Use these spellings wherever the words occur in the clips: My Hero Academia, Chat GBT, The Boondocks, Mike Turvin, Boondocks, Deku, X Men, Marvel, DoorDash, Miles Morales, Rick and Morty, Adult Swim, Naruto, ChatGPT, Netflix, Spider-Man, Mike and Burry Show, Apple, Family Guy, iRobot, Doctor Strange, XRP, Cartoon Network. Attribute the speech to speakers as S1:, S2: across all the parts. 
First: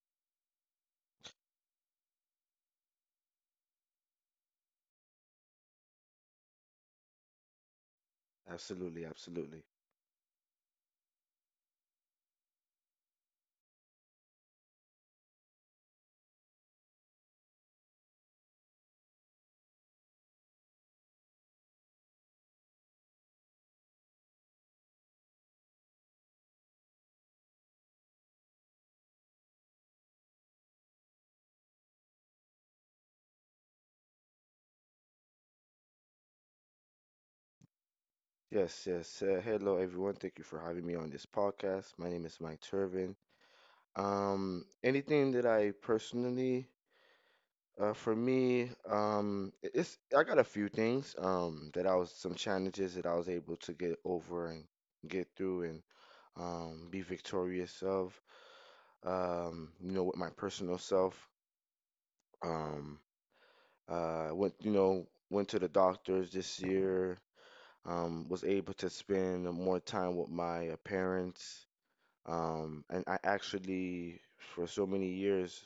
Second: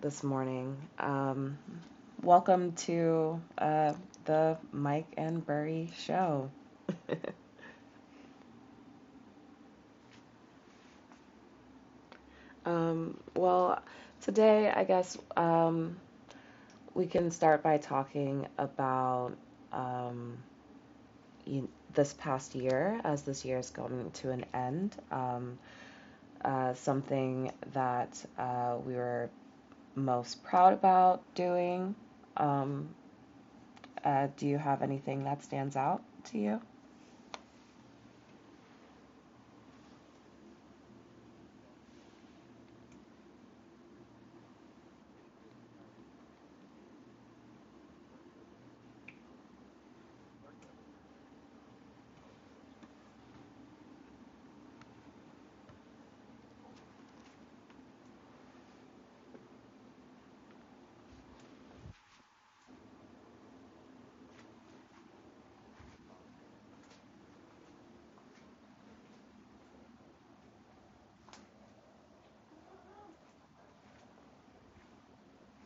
S1: this morning? Welcome to the Mike and Burry Show.
S2: Absolutely, absolutely.
S1: Um, well, today, we can start by talking about um, you, this past year, as this year is coming to an end. Something that we were most proud about doing. Um, do you have anything that stands out to you?
S2: Yes, yes. Hello, everyone. Thank you for having me on this podcast. My name is Mike Turvin. Anything that I personally, for me, I- it's I got a few things, that I was some challenges that I was able to get over and get through and be victorious of. You know, with my personal self. Um, uh, went, you know, went to the doctors this year. Was able to spend more time with my parents. And I actually, for so many years,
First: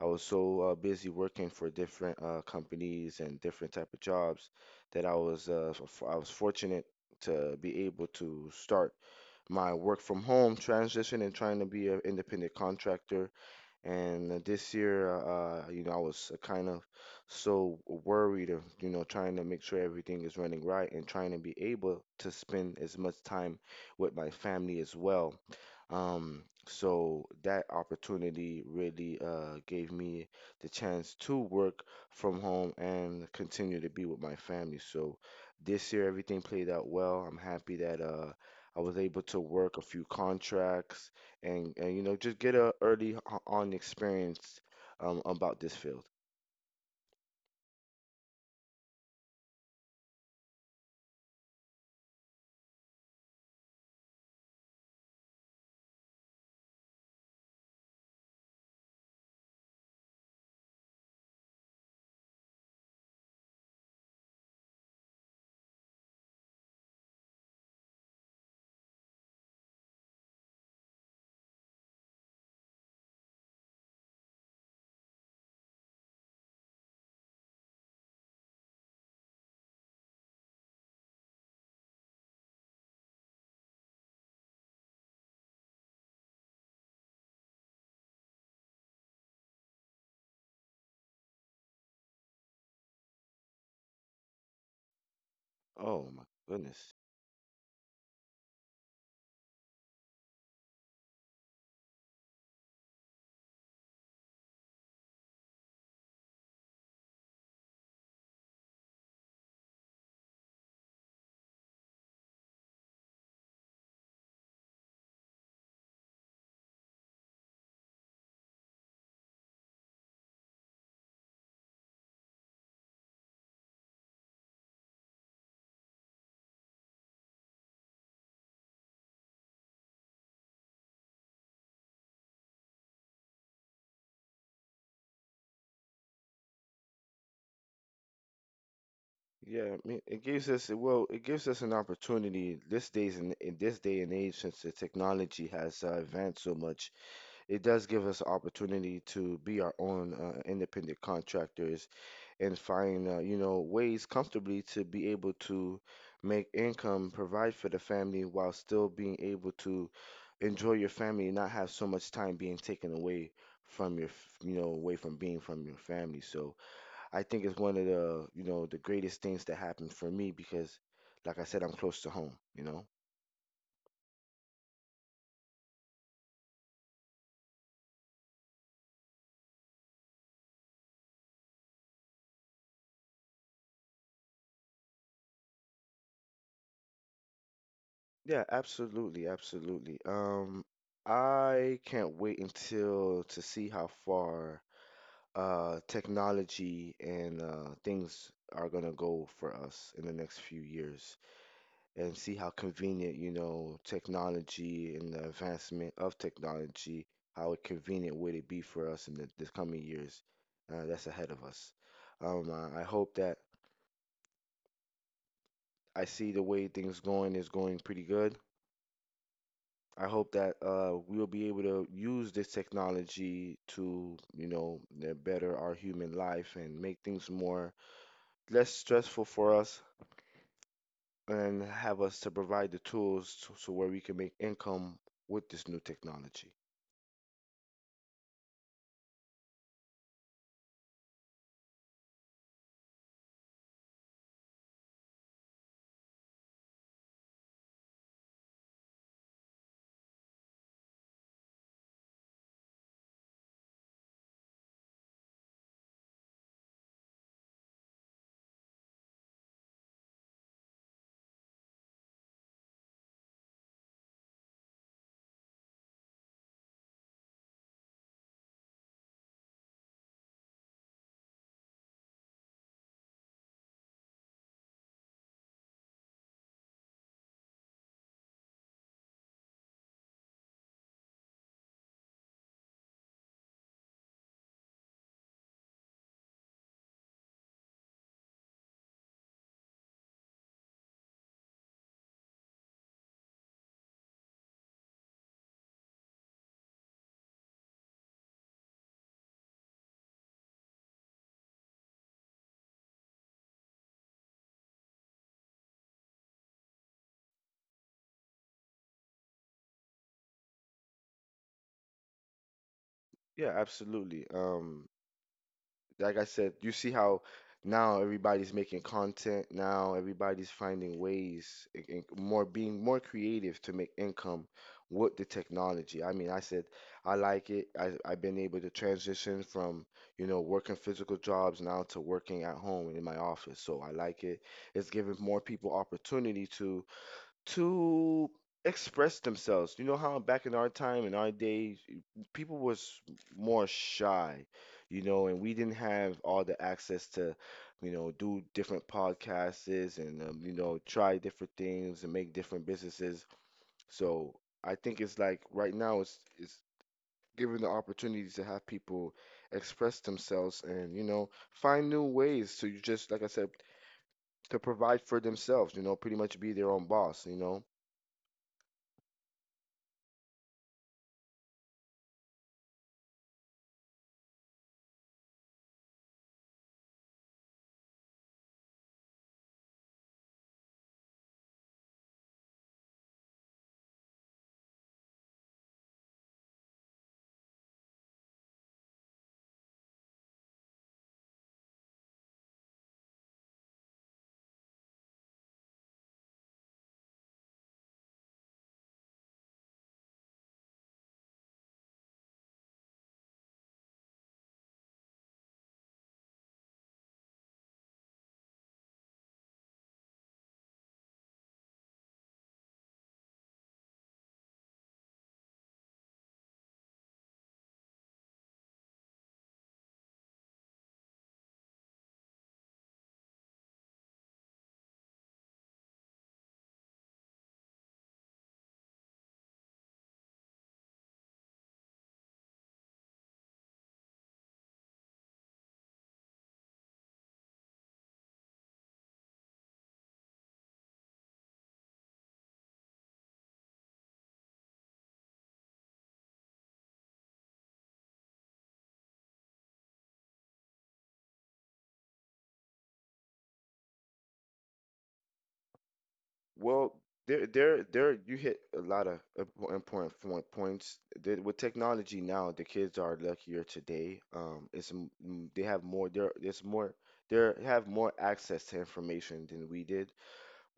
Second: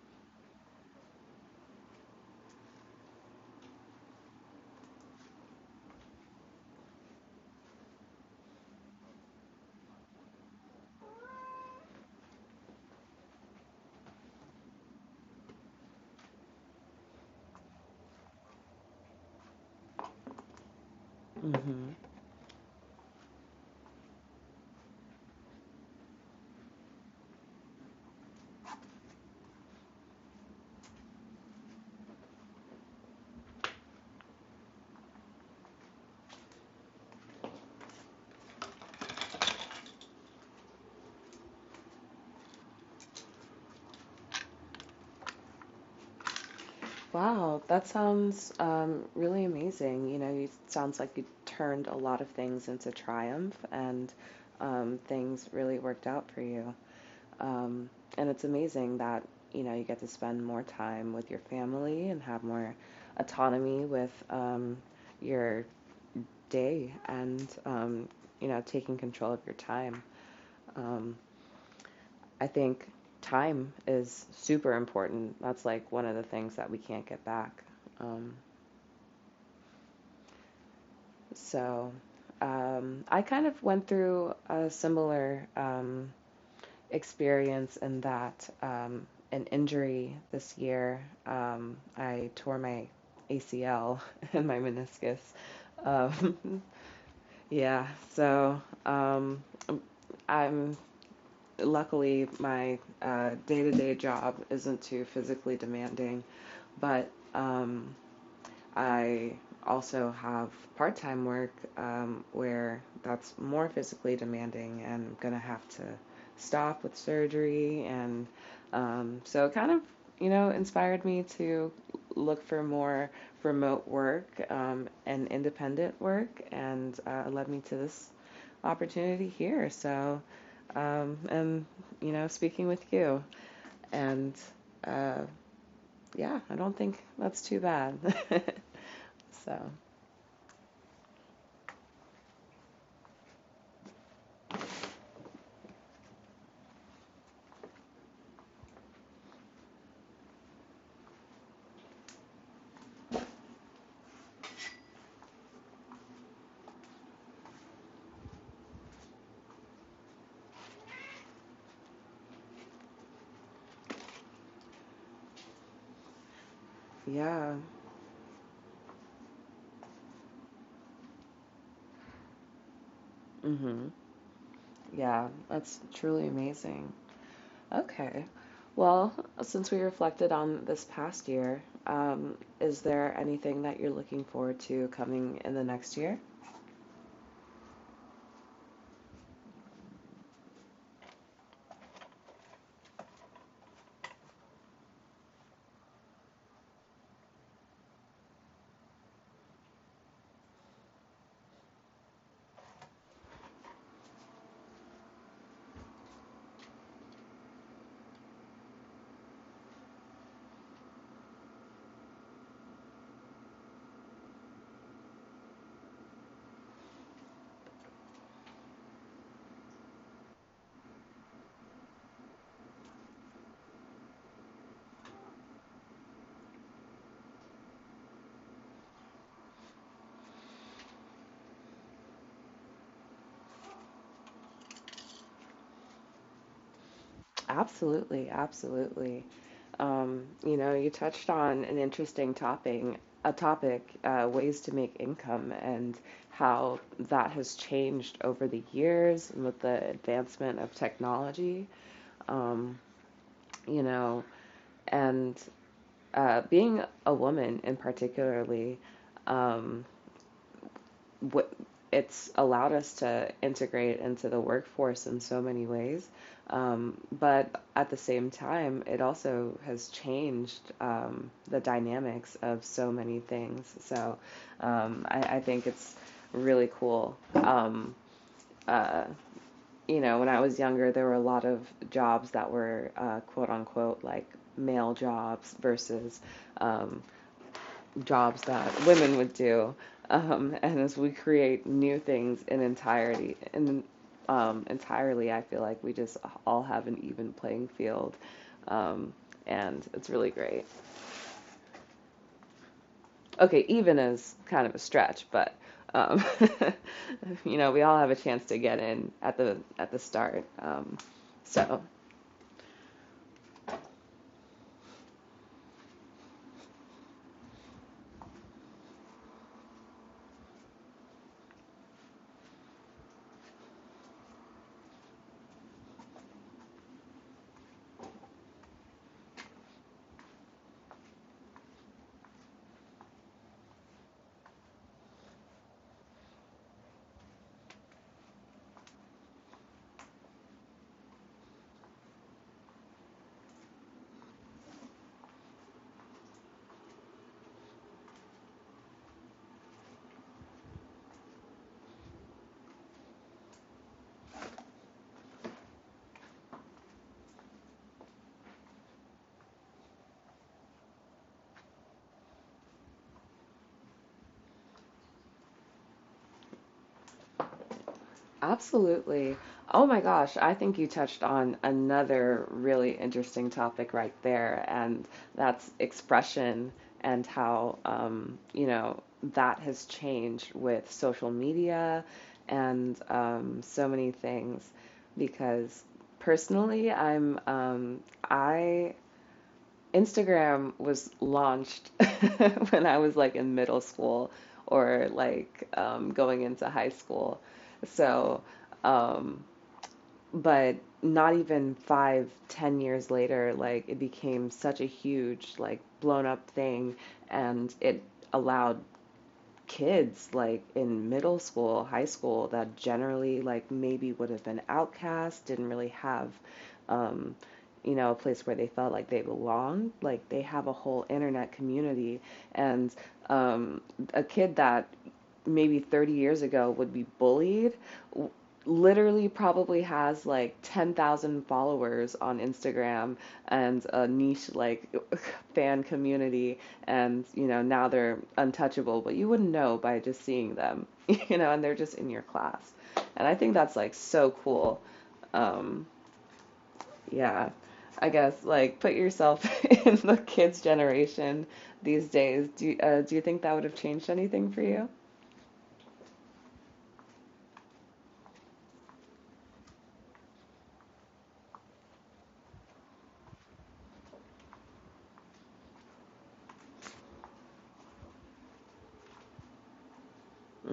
S2: I was so busy working for different companies and different type of jobs that I was I was fortunate to be able to start my work from home transition and trying to be an independent contractor and this year, you know, I was kind of so worried of, you know, trying to make sure everything is running right and trying to be
S1: Hmm
S2: able to spend as much time with my family as well. So that opportunity really gave me the chance to work from home and continue to be with my family. So this year, everything played out well. I'm happy that I was able to work a few contracts and you know, just get a early on experience about this field.
S1: Wow, that sounds really amazing. You know, it sounds like you turned a lot of things into triumph and, things really worked out for you. Um, and it's amazing that, you know, you get to spend more time with your family and have more autonomy with your day and, you know, taking control of your time. Um, I think time is super important. That's like one of the things that we can't get back. Um, So I kind of went through a similar experience in that, an injury this year. I tore my ACL and my meniscus.
S2: Oh my
S1: Um,
S2: goodness.
S1: yeah, so I'm luckily my day-to-day job isn't too physically demanding, but I also have part time work where that's more physically demanding and I'm going to have to stop with surgery. And so it kind of, you know, inspired me to look for more remote work and independent work and led me to this opportunity here. So, and, you know, speaking with you. And uh, yeah, I don't think that's too bad. So,
S2: Yeah, I mean, it gives us well, it gives us an opportunity this days in this day and age since the technology has advanced so much, it does give us opportunity to be our own independent contractors and find you know ways comfortably to be able to make income, provide for the family while still being able to enjoy your family and not have so much time being taken away from your you know, away from being from your family. So I think it's
S1: yeah.
S2: one of the, you know, the greatest things that happened for me, because like I said, I'm close to home, you know.
S1: hmm Yeah, that's truly amazing. Okay. Well, since we reflected on this past year, is there anything that you're looking forward to coming in the next year?
S2: Yeah, absolutely, absolutely. I can't wait until to see how far technology and things are gonna go for us in the next few years and see how convenient, you know, technology and the advancement of technology, how convenient would it be for us in the coming years that's ahead of us. I hope that I see the way things going is going pretty good. I hope that we'll be able to use this technology to, you know, better our human life and make things more less stressful for us and have us to provide the tools to, so where we can make income with this new technology.
S1: Absolutely, absolutely. You know, you touched on an interesting topping, a topic, ways to make income and how that has changed over the years and with the advancement of technology. Um, you know, and being a woman in particularly, um, what it's allowed us to integrate into the workforce in so many ways, but at the same time it also has changed the dynamics of so many things. So I think it's really cool. Uh, you know, when I was younger there were a lot of jobs that were quote unquote like male jobs versus, um, jobs that women would do, and as we create new things in entirety, in entirely, I feel like we just all have an even playing field, um, and it's really great. Okay, even is kind of a stretch, but um, you know, we all have a chance to get in at the start. So
S2: Yeah, absolutely. Like I said, you see how now everybody's making content. Now everybody's finding ways, more being more creative to make income with the technology. I mean, I said I like it. I've been able to transition from, you know, working physical jobs now to working at home and in my office. So I like it. It's giving more people opportunity to express themselves. You know how back in our time, in our days, people was more shy, you know, and we didn't have all the access to, you know, do different podcasts and you know, try different things and make different businesses. So I think it's like right now it's given the opportunity to have people express themselves and, you know, find new ways to just, like I said, to provide for themselves, you know, pretty much be their own boss, you know.
S1: Absolutely. Oh my gosh, I think you touched on another really interesting topic right there, and that's expression and how, you know, that has changed with social media and, so many things. Because personally, I'm, I Instagram was launched when I was like in middle school or like, going into high school. So, um, but not even five, 10 years later, like it became such a huge, like blown up thing, and it allowed kids like in middle school, high school that generally like maybe would have been outcast, didn't really have um you know, a place where they felt like they belonged. Like they have a whole internet community and, um a kid that maybe 30 years ago would be bullied literally probably has like 10,000 followers on Instagram and a niche like fan community. And you know, now they're untouchable but you wouldn't know by just seeing them. You know, and they're just in your class, and I think that's like so cool. um yeah I guess like put yourself in the kids generation these days. Do you think that would have changed anything for you?
S2: Well, there. You hit a lot of important points. With technology now, the kids are luckier today. They have more. There's more. They have more access to information than we did.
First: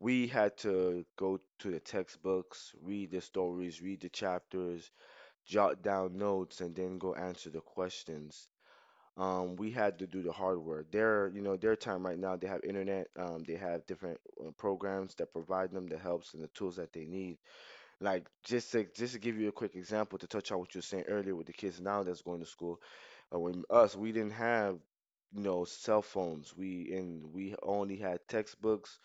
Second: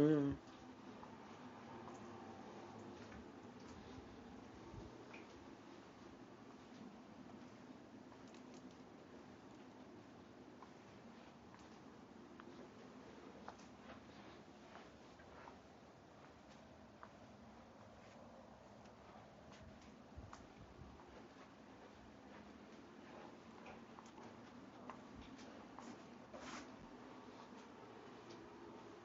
S2: We had to go to the textbooks, read the stories, read the chapters, jot down notes, and then go answer the questions. We had to do the hard work. Their, you know, their time right now, they have internet, they have different programs that provide them the helps and the tools that they need. Like just to give you a quick example to touch on what you were saying earlier with the kids now that's going to school. When us, we didn't have, you know, cell phones. We and we only had textbooks,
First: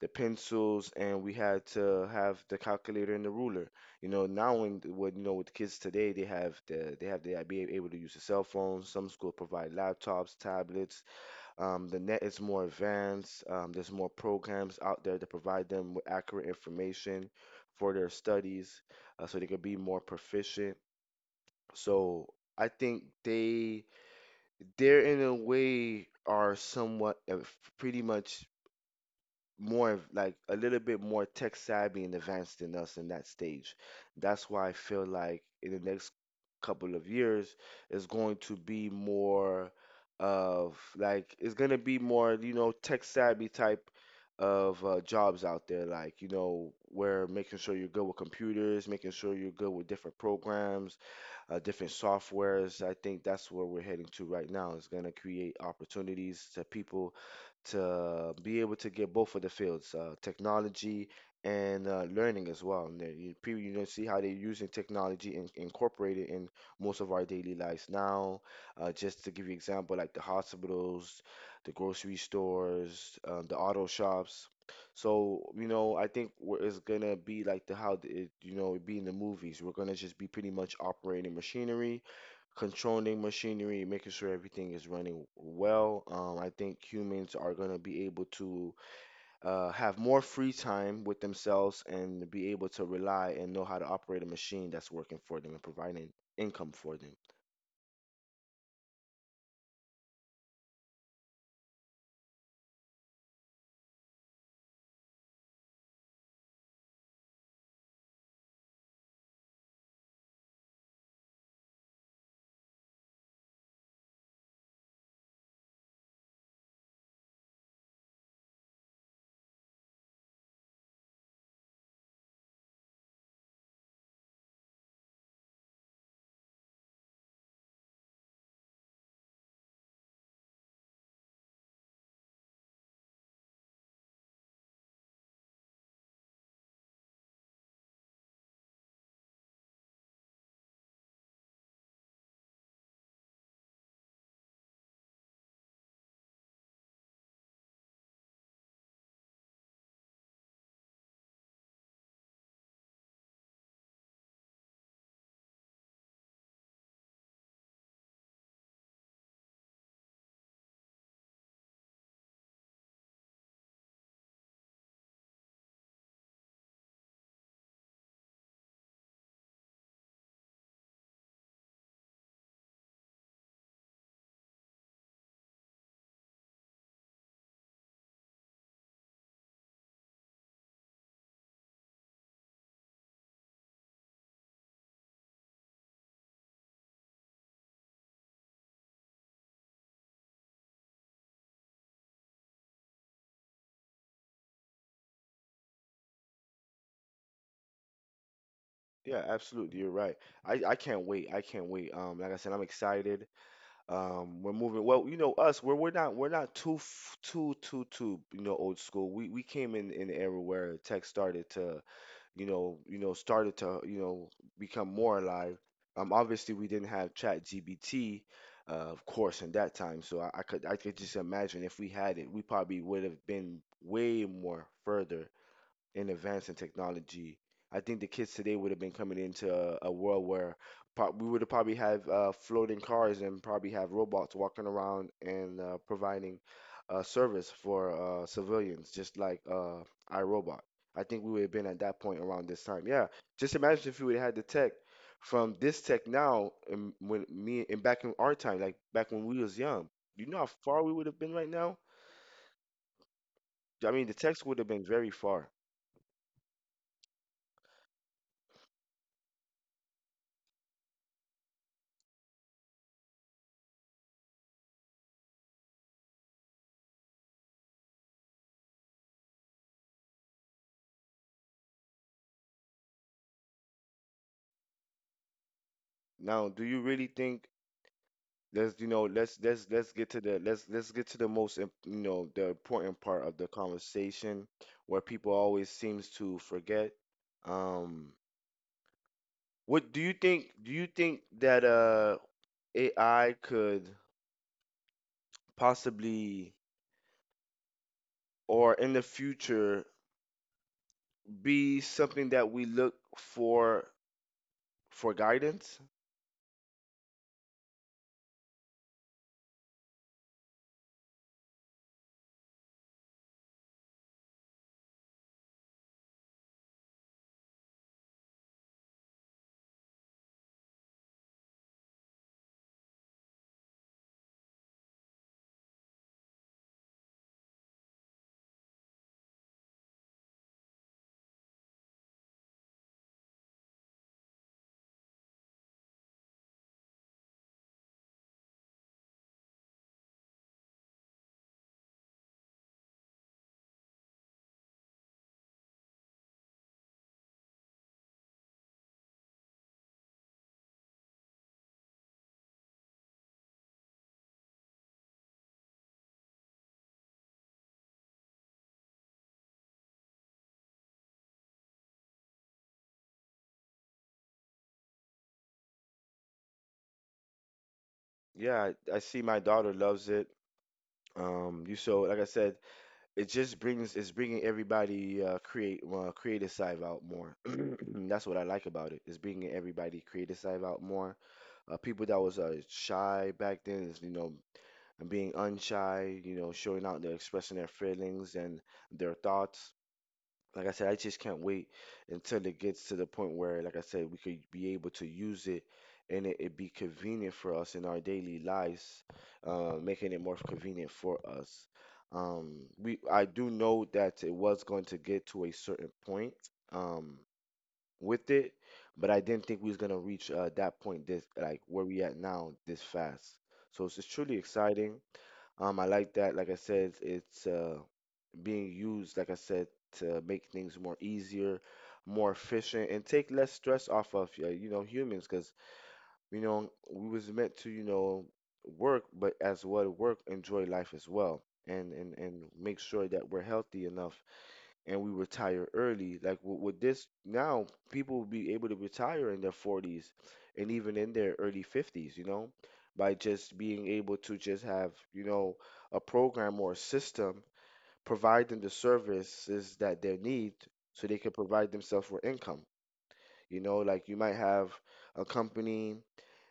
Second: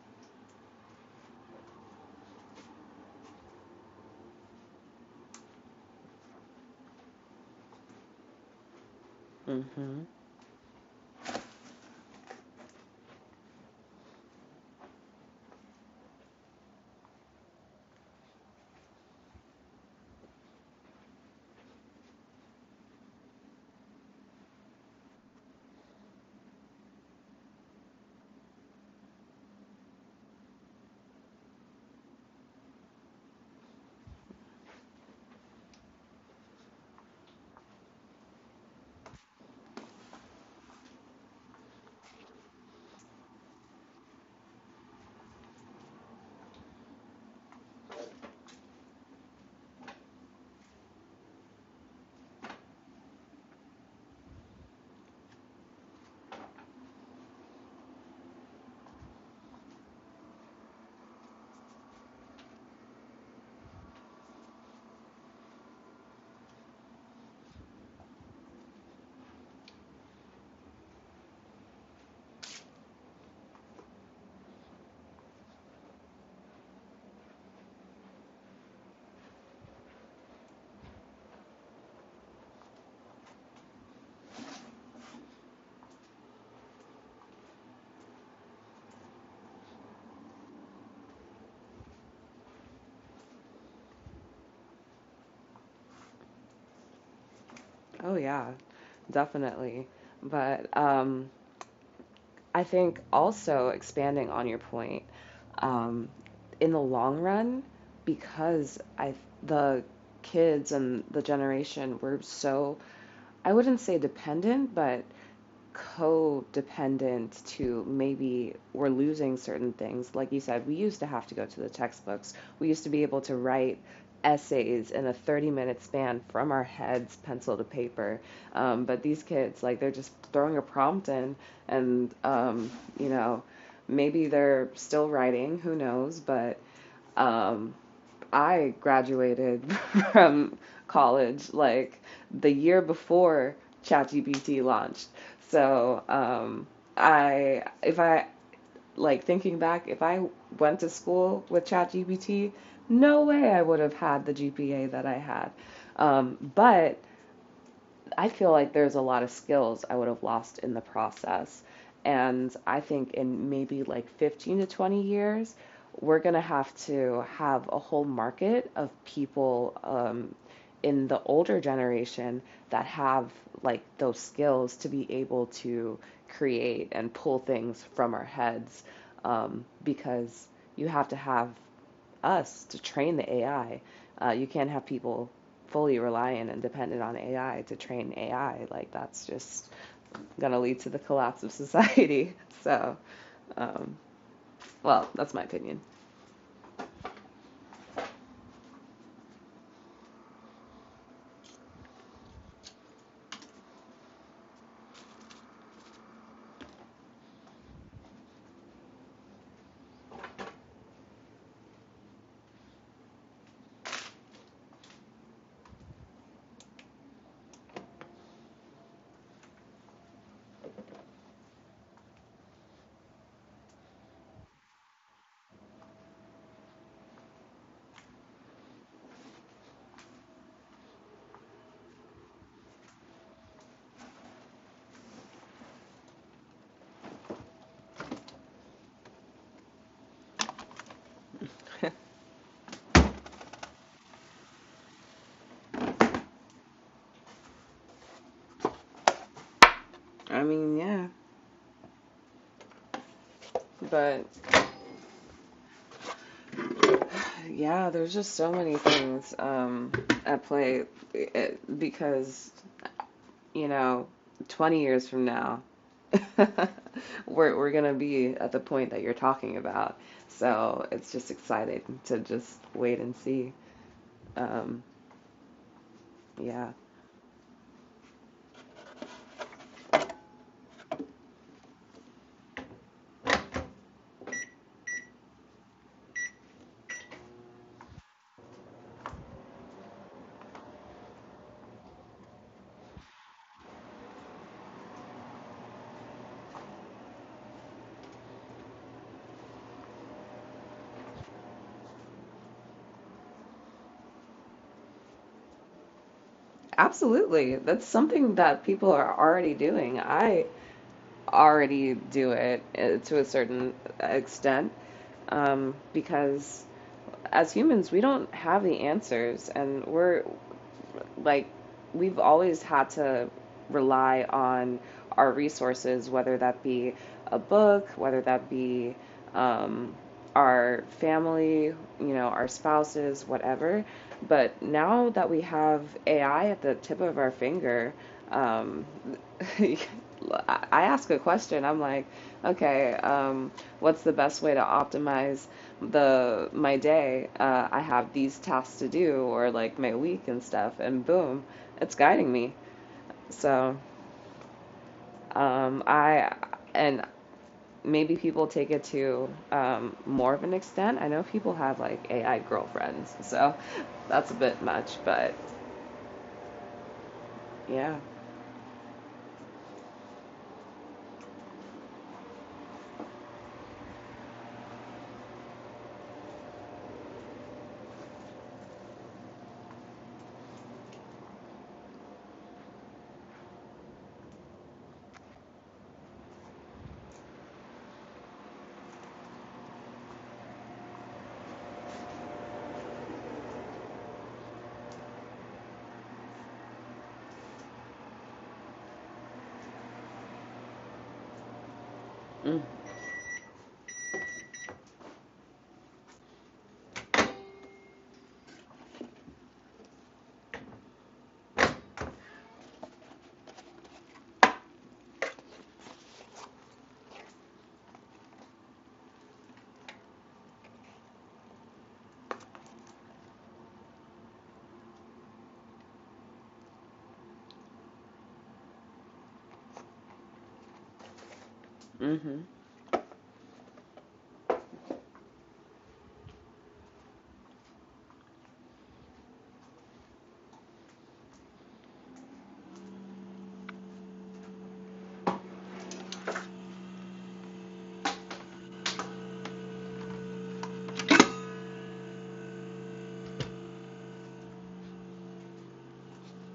S2: the pencils, and we had to have the calculator and the ruler. You know, now when what, you know, with kids today, they have the, they have the, be able to use a cell phone. Some schools provide
S1: Mm-hmm.
S2: laptops, tablets. The net is more advanced. There's more programs out there to provide them with accurate information for their studies, so they could be more proficient. So I think they they're in a way are somewhat pretty much more like a little bit more tech savvy and advanced than us in that stage. That's why I feel like in the next couple of years it's going to be more of like it's going to be more, you know, tech savvy type of jobs out there, like, you know, where making sure you're good with computers, making sure you're good with different programs, different softwares. I think that's where we're heading to right now. It's going to create opportunities to people to be able to get both of the fields, technology and learning as well. And then you, people, you know, see how they're using technology and incorporate it in most of our daily lives now. Just to give you example, like the hospitals, the grocery stores, the auto shops. So, you know, I think we're- it's gonna be like the how it, you know, it be in the movies. We're gonna just be pretty much operating machinery, controlling machinery, making sure everything is running well. I think humans are gonna be able to have more free time with themselves and be able to rely and know how to operate a machine that's working for them and providing income for them.
S1: Oh yeah, definitely. But I think also expanding on your point, um, in the long run, because I the kids and the generation were so, I wouldn't say dependent, but codependent to maybe we're losing certain things. Like you said, we used to have to go to the textbooks. We used to be able to write essays in a 30-minute span from our heads, pencil to paper. But these kids, like, they're just throwing a prompt in and, you know, maybe they're still writing, who knows, but. Um, I graduated from college like the year before ChatGPT launched. So, if I, like thinking back, if I went to school with ChatGPT, no way I would have had the GPA that I had. But I feel like there's a lot of skills I would have lost in the process. And I think in maybe like 15 to 20 years, we're going to have a whole market of people, in the older generation that have like those skills to be able to create and pull things from our heads, because you have to have us to train the AI. You can't have people fully reliant and dependent on AI to train AI. Like that's just going to lead to the collapse of society. So, um, well, that's my opinion.
S2: Yeah, absolutely, you're right. I can't wait. I can't wait. Like I said, I'm excited. We're moving. Well, you know us. We're not too you know old school. We came in an era where tech started to you know started to, you know, become more alive. Obviously we didn't have Chat GBT, of course, in that time. So I could just imagine if we had it, we probably would have been way more further in advance in technology. I think the kids today would have been coming into a world where we would have probably have floating cars and probably have robots walking around and providing service for civilians, just like iRobot. I think we would have been at that point around this time. Yeah, just imagine if we would have had the tech from this tech now, and when me and back in our time, like back when we was young. You
S1: I
S2: know how
S1: mean,
S2: far we
S1: yeah.
S2: would have been right now? I mean, the
S1: But
S2: techs would have been very far.
S1: yeah, there's just so many things at play it, because you know, 20 years from now, we're gonna be at the point that you're talking about. So it's just exciting to just wait and see. Um,
S2: Now, do
S1: yeah,
S2: you really think— Let's, you know, let's get to the let's get to the most you know the important part of the conversation where people always seems to forget. Um, what do you think? Do you think that AI could possibly or in the future be something that we look for guidance?
S1: absolutely. That's something that people are already doing. I already do it to a certain extent, because as humans, we don't have the answers, and we're like we've always had to rely on our resources, whether that be a book, whether that be, um, our family, you know, our spouses, whatever. But now that we have AI at the tip of our finger, um, I ask a question. I'm like, okay, what's the best way to optimize the my day? I have these tasks to do, or like my week and stuff, and boom, it's guiding me. So I and maybe people take it to, more of an extent. I know people have like AI girlfriends, so that's a bit much, but yeah.
S2: Yeah, I see my daughter loves it. You so like I said, it just brings it's bringing everybody create creative side out more. That's what I like about it. It's bringing everybody creative side out more. People that was shy back then is, you know, being unshy, you know, showing out, they're expressing their feelings and their thoughts. Like I said, I just can't wait until it gets to the point where, like I said, we could be able to use it and it be convenient for us in our daily lives, making it more convenient for us.
S1: Mm,
S2: We I do know that it was going to get to a certain point, um, with it, but I didn't think we was gonna reach that point this like where we at now this fast. So it's truly exciting. I like that. Like I said, it's being used, like I said, to make things more easier, more efficient, and take less stress off of you know humans, because you know we was meant to you know work, but as well work, enjoy life as well, and and
S1: mm-hmm,
S2: and make sure that we're healthy enough and we retire early. Like with this now, people will be able to retire in their 40s and even in their early 50s, you know, by just being able to just have you know a program or a system provide them the services that they need so they can provide themselves with income. You know, like you might have a company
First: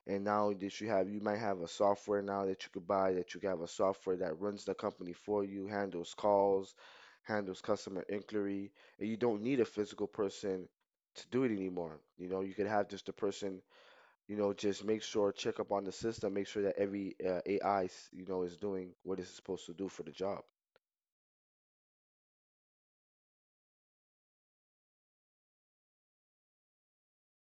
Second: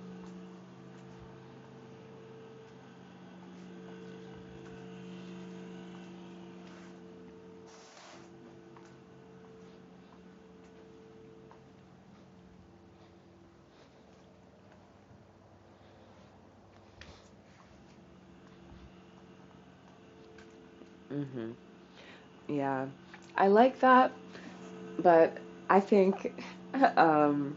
S2: and now that you have you might have a software now that you could buy, that you could have a software that runs the company for you, handles calls, handles customer inquiry, and you don't need a physical person to do it anymore. You know, you could have just a person, you know, just make sure check up on the system, make sure that every AI, 's, you know, is doing what it's supposed to do for the job.
S1: mm-hmm. Yeah. I like that. But I think um,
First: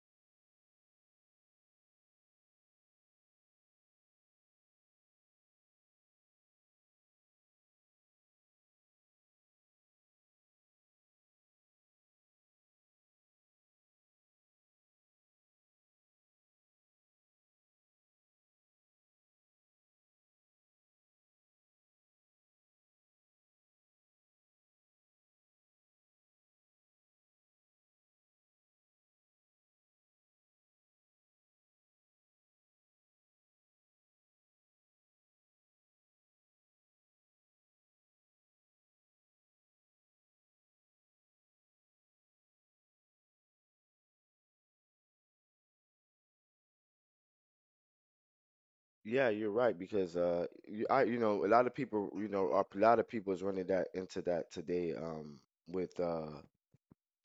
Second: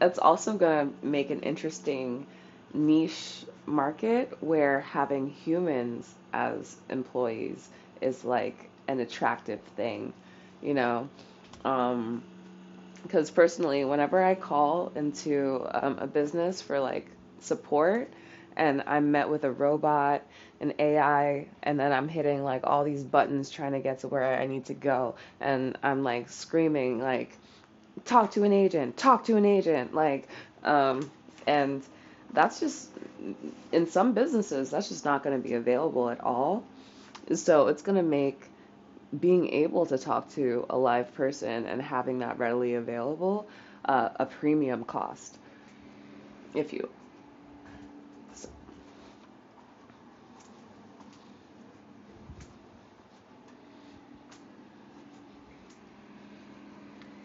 S1: it's also going to make an interesting niche market where having humans as employees is like an attractive thing, you know. Um, because personally, whenever I call into a business for like support and I'm met with a robot, an AI, and then I'm hitting like all these buttons trying to get to where I need to go, and I'm like screaming, like, talk to an agent, talk to an agent, like, um, and that's just in some businesses, that's just not going to be available at all. So it's going to make being able to talk to a live person and having that readily available a premium cost if you so,
S2: Yeah, you're right, because you know a lot of people you know a lot of people is running that into that today with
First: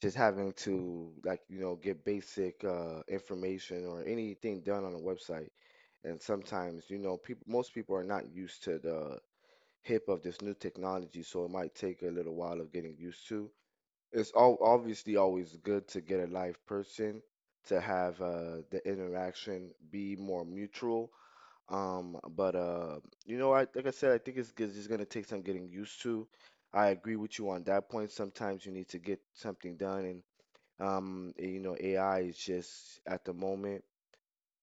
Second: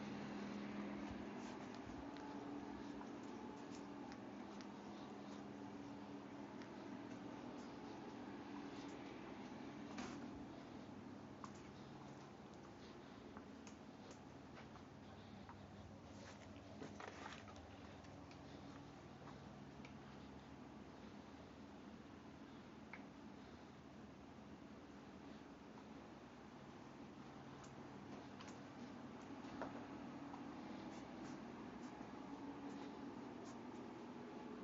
S2: just having to like you know get basic information or anything done on a website, and sometimes you know people most people are not used to the hip of this new technology, so it might take a little while of getting used to. It's all obviously always good to get a live person to have the interaction be more mutual, but you know, I like I said, I think it's just gonna take some getting used to. I agree with you on that point. Sometimes you need to get something done, and you know, AI is just at the moment,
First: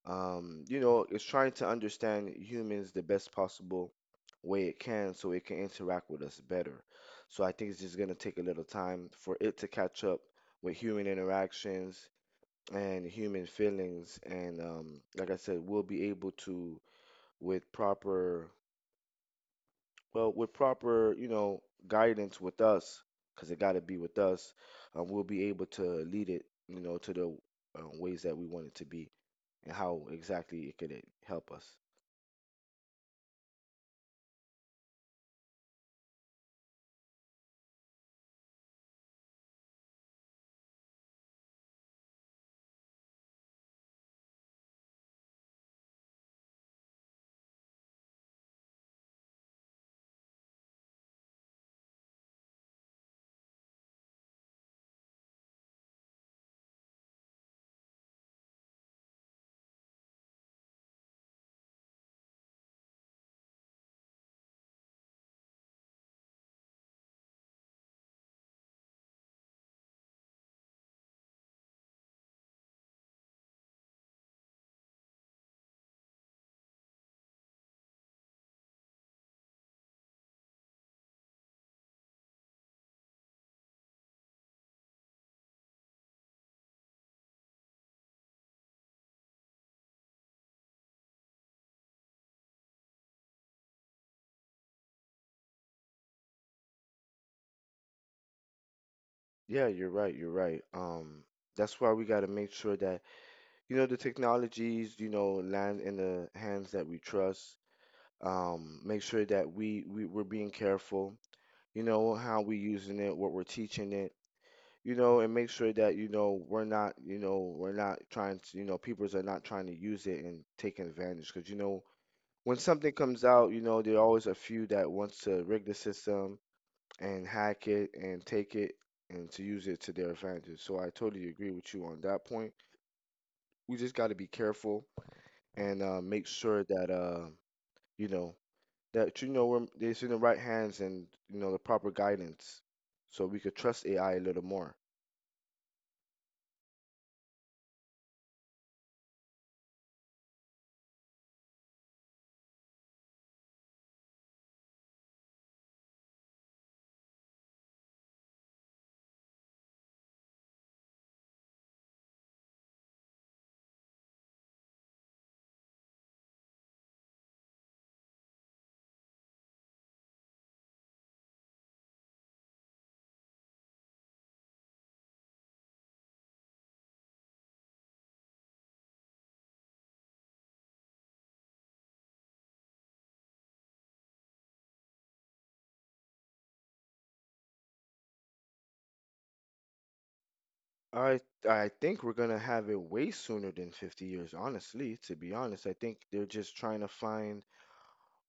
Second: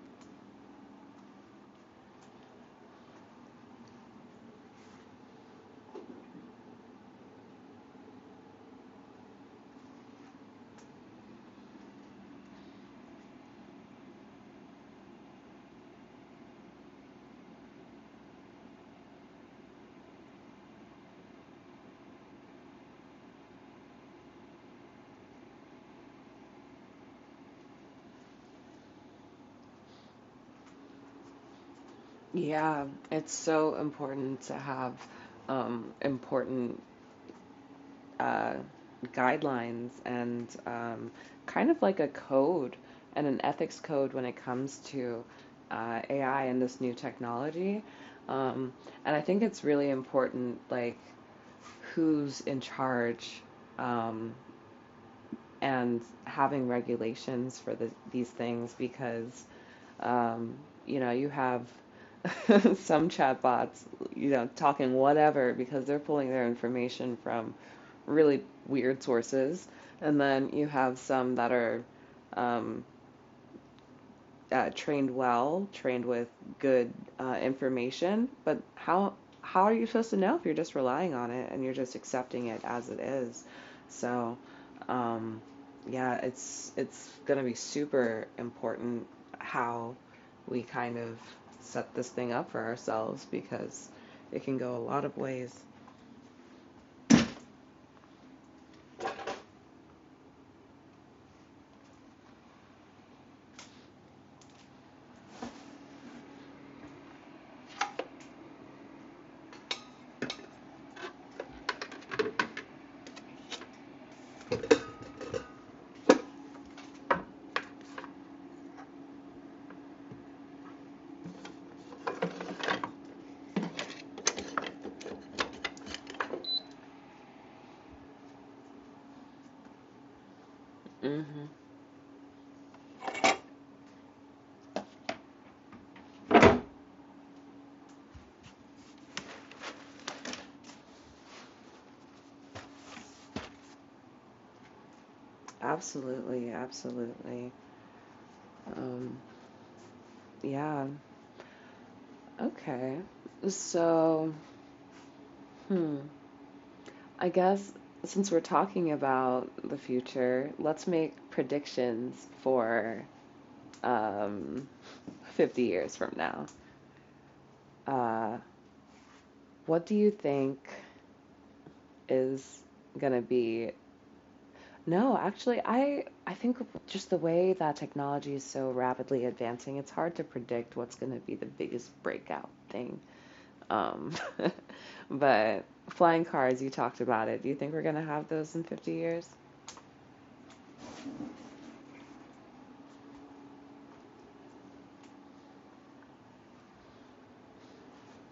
S2: you know, it's trying to understand humans the best possible way it can, so it can interact with us better. So I think it's just gonna take a little time for it to catch up with human interactions and human feelings, and like I said, we'll be able to with proper, well, with proper, you know, guidance with us, because it got to be with us, we'll be able to lead it, you know, to the ways that we want it to be and how exactly it could help us.
S1: yeah, it's so important to have important uh, guidelines and, kind of like a code and an ethics code when it comes to AI and this new technology, um, and I think it's really important like who's in charge, um, and having regulations for these things because, um, you know, you have some chatbots, you know, talking whatever because they're pulling their information from really weird sources. And then you have some that are, um, trained well, trained with good information, but how are you supposed to know if you're just relying on it and you're just accepting it as it is? So, um, yeah, it's gonna be super important how we kind of set this thing up for ourselves because it can go a lot of ways.
S2: Yeah, you're right. You're right. That's why we got to make sure that, you know, the technologies, you know, land in the hands that we trust. Make sure that we we're being careful, you know, how we using it, what we're teaching it, you know, and make sure that, you know, we're not, you know, we're not trying to, you know, people are not trying to use it and take advantage. Because, you know, when something comes out, you know, there are always a few that wants to rig the system and hack it and take it and to use it to their advantage. So I totally
S1: Mm-hmm.
S2: agree with you on that point. We just got to be careful and make sure that, you know, that, you know, we're, it's in the right hands, and, you know, the proper guidance so we could trust AI a little more.
S1: Absolutely, absolutely. Um, yeah. Okay. So, hmm. I guess since we're talking about the future, let's make predictions for, um, 50 years from now. Uh, what do you think is going to be? No, actually, I think just the way that technology is so rapidly advancing, it's hard to predict what's going to be the biggest breakout thing. Um, but flying cars, you talked about it. Do you think we're going to have those in 50 years?
S2: I I think we're gonna have it way sooner than 50 years, honestly, to be honest. I think they're just trying to find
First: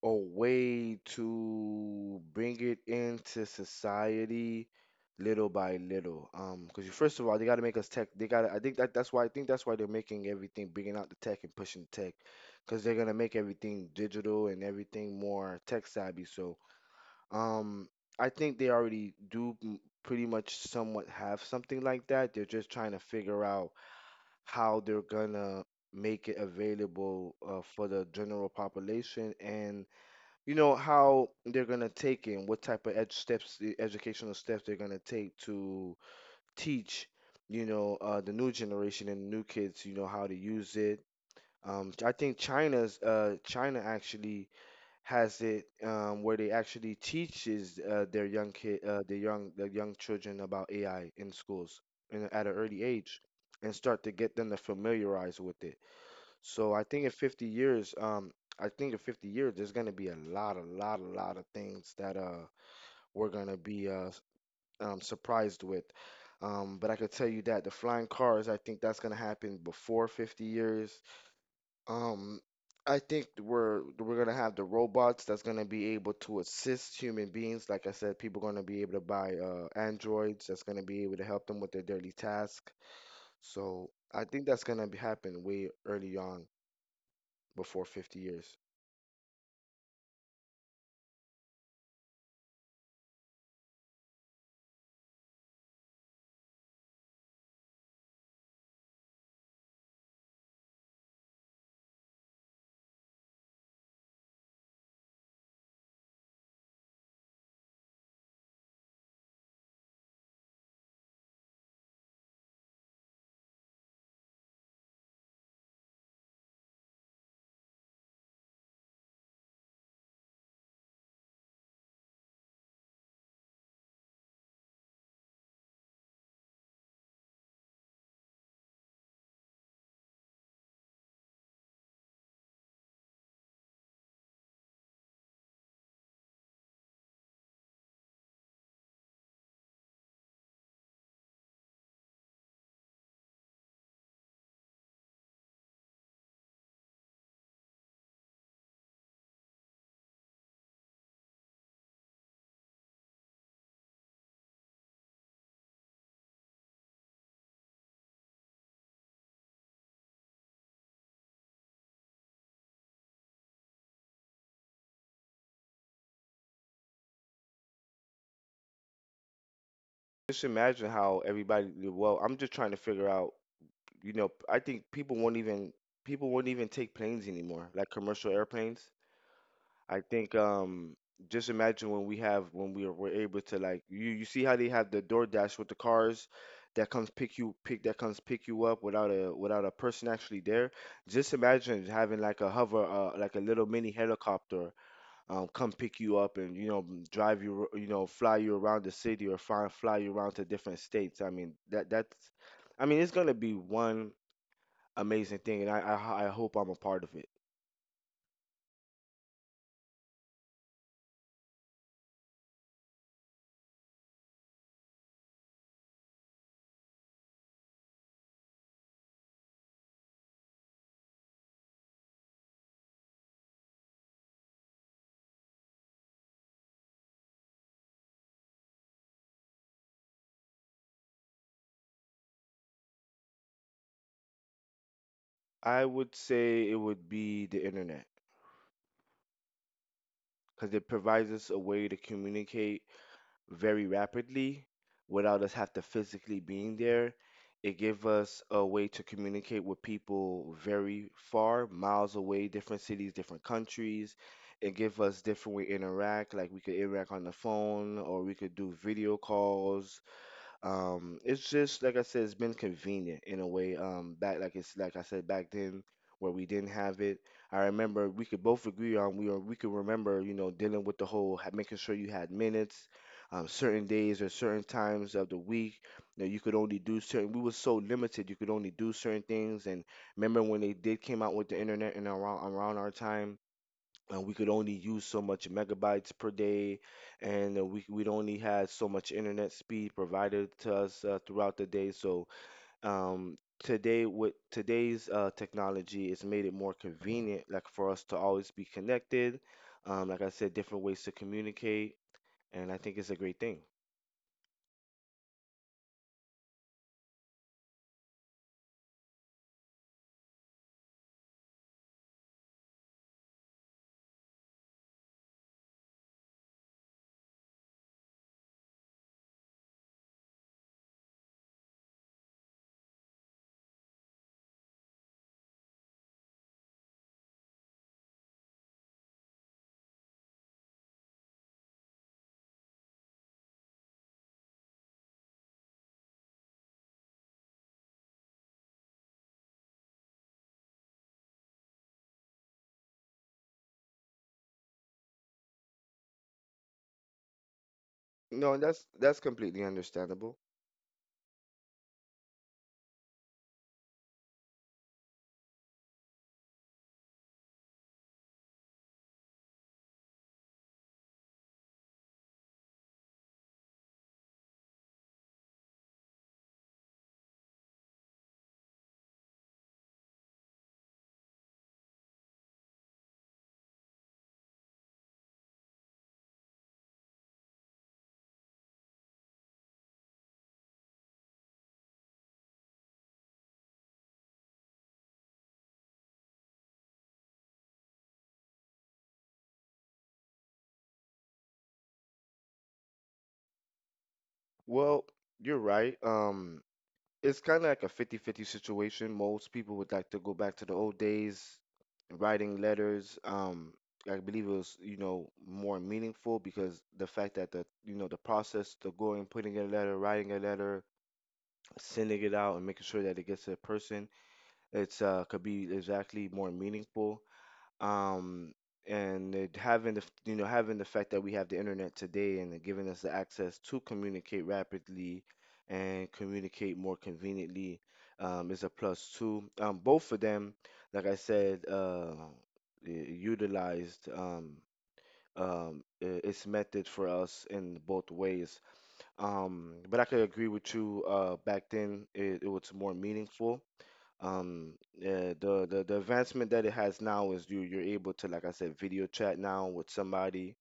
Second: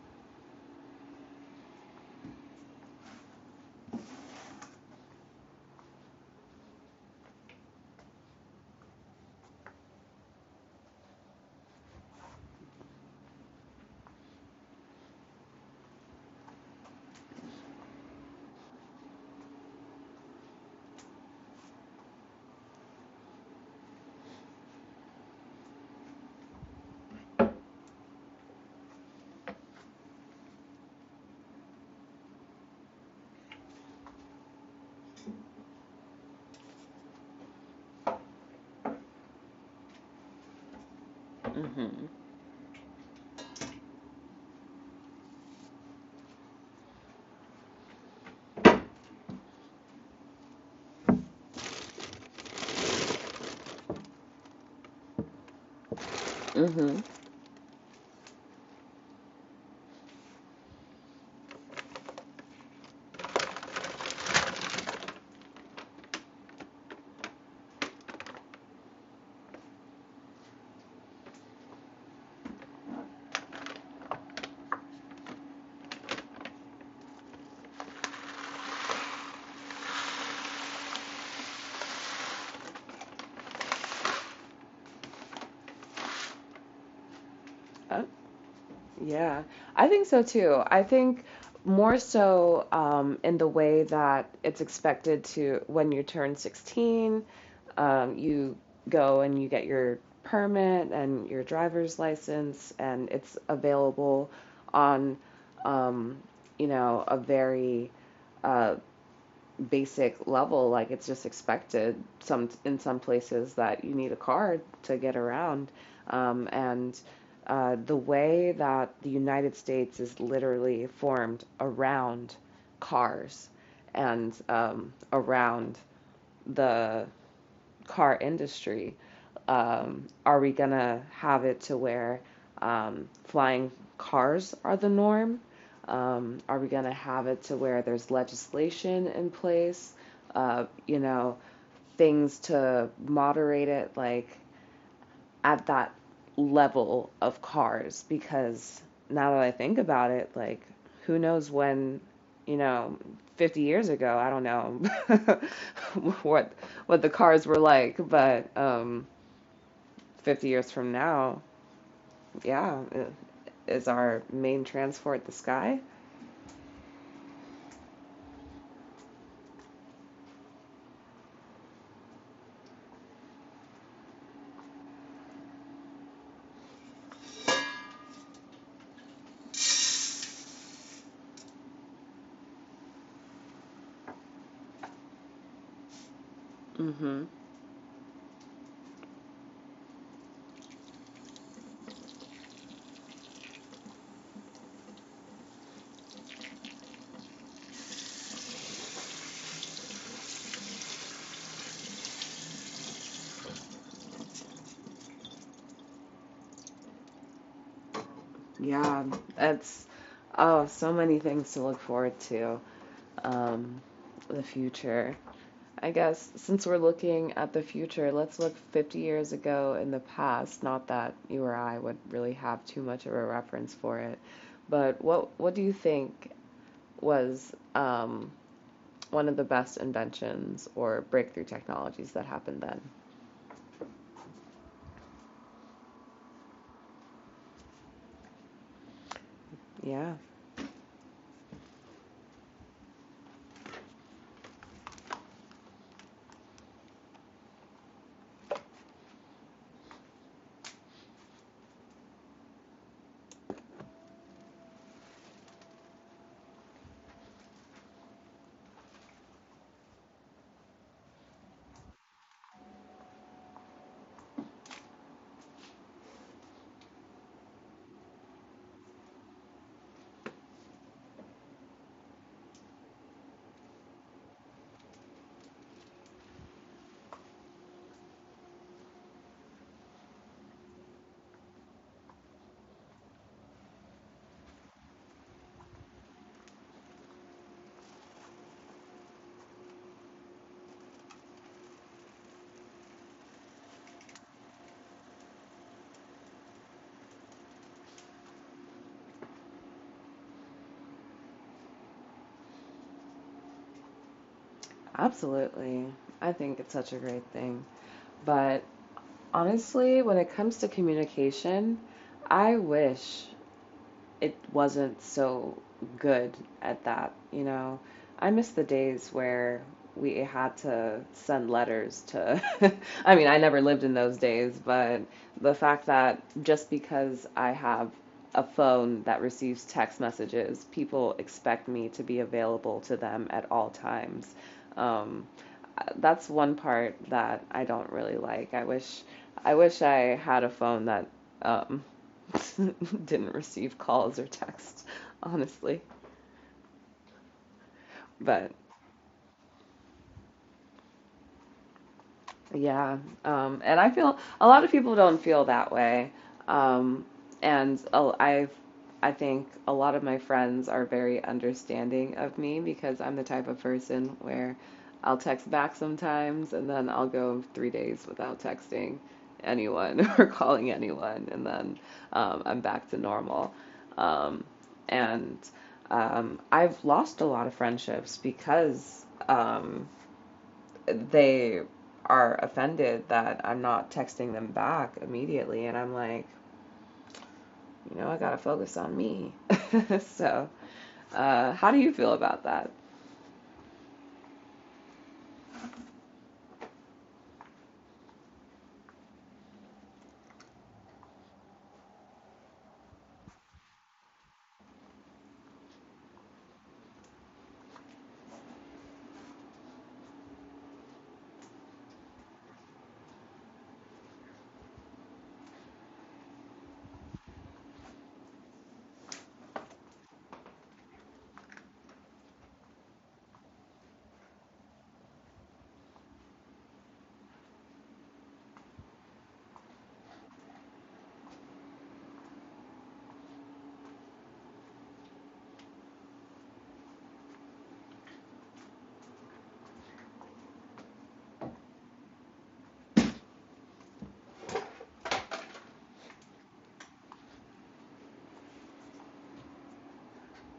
S2: a way to bring it into society little by little. Because first of all, they gotta make us tech. They gotta. I think that's why they're making everything, bringing out the tech and pushing tech, because they're gonna make everything digital and everything more tech savvy. So um, I think they already pretty much somewhat have something like that. They're just trying to figure out how they're gonna make it available for the general population and you know how they're gonna take it and what type of the educational steps they're gonna take to teach, you know, the new generation and new kids, you know, how to use it.
S1: Mm-hmm.
S2: I think China actually has it where they actually teaches their young kid, the young children about AI in schools, in, at an early age, and start to get them to familiarize with it. So I
S1: Mm-hmm.
S2: think in 50 years, I think in 50 years, there's gonna be a lot, a lot, a lot of things that we're gonna be s- surprised with. But I could tell you that the flying cars, I think that's gonna happen before 50 years. Um, I think we're gonna have the robots that's gonna be able to assist human beings. Like I said, people gonna be able to buy androids that's gonna be able to help them with their daily task. So I think that's gonna be happen way early on before
S1: Uh,
S2: 50 years.
S1: Yeah, I think so too. I think more so in the way that it's expected to when you turn 16, you go and you get your permit and your driver's license, and it's available on, um, a very uh, basic level. Like it's just expected some in some places that you need a car to get around, and the way that the United States is literally formed around cars and around the car industry, are we gonna have it to where, flying cars are the norm? Are we gonna have it to where there's legislation in place? You know, things to moderate it, like at that level of cars? Because now that I think about it, like who knows when, you know, 50 years ago, I don't know what what the cars were like, but 50 years from now, yeah, is our main transport the sky?
S2: Just imagine how everybody, well, I'm just trying to figure out, you know, I think people won't even take planes anymore, like commercial airplanes. I think just imagine when we have when we are we're able to, like, you see how they have the DoorDash with the cars that comes
S1: Mhm.
S2: pick you pick that comes pick you up without a without a person actually there. Just imagine having like a hover like a little mini helicopter come pick you up, and you know drive you you know fly you around the city or fly you around to different states. I mean that's I mean it's gonna be one amazing thing, and I hope I'm a part of it.
S1: Yeah, that's, oh, so many things to look forward to. Um the future. I guess since we're looking at the future, let's look 50 years ago in the past. Not that you or I would really have too much of a reference for it, but what do you think was, one of the best inventions or breakthrough technologies that happened then?
S2: I would say it would be the internet,
S1: Yeah,
S2: because it provides us a way to communicate very rapidly without us have to physically being there. It gives us a way to communicate with people very far, miles away, different cities, different countries. It gives us different way to interact, like we could interact on the phone or we could do video calls, it's just like I said, it's been convenient in a way. Back like it's like I said back then where we didn't have it. I remember we could both agree on we could remember you know dealing with the whole making sure you had minutes, certain days or certain times of the week that you could only do certain. We were so limited. You could only do certain things. And remember when they did came out with the internet and around our time, and we could only use so much megabytes per day, and we we'd only had so much internet speed provided to us throughout the day. So today, with today's technology, it's made it more convenient, like for us to always be connected. Like I said, different ways to communicate, and I think it's a great thing.
S1: absolutely. I think it's such a great thing. But honestly, when it comes to communication, I wish it wasn't so good at that, you know. I miss the days where we had to send letters to, I mean, I never lived in those days, but the fact that just because I have a phone that receives text messages, people expect me to be available to them at all times. Um, that's one part that I don't really like. I wish I had a phone that, um, didn't receive calls or texts, honestly.
S2: No,
S1: But
S2: and that's completely understandable.
S1: yeah. And I feel a lot of people don't feel that way. Um, I think a lot of my friends are very understanding of me because I'm the type of person where I'll text back sometimes and then I'll go 3 days without texting anyone or calling anyone, and then, I'm back to normal. Um, and I've lost a lot of friendships because, they are offended that I'm not texting them back immediately. And I'm like, you know, I got to focus on me. So, how do you feel about that?
S2: Well, you're right. It's kind of like a 50-50 situation. Most people would like to go back to the old days, writing letters. I believe it was, you know, more meaningful because the fact that the, you know, the process, the going, putting in a letter, writing a letter, sending it out, and making sure that it gets to the person, it's could be exactly more meaningful, um, and it having the you know having the fact that we have the internet today and it giving us the access to communicate rapidly and communicate more conveniently, is a plus too. Both of them, like I said, utilized its method for us in both ways. But I could agree with you. Back then, it was more meaningful, um, the advancement that it has now is you're able to, like I said, video chat now with somebody,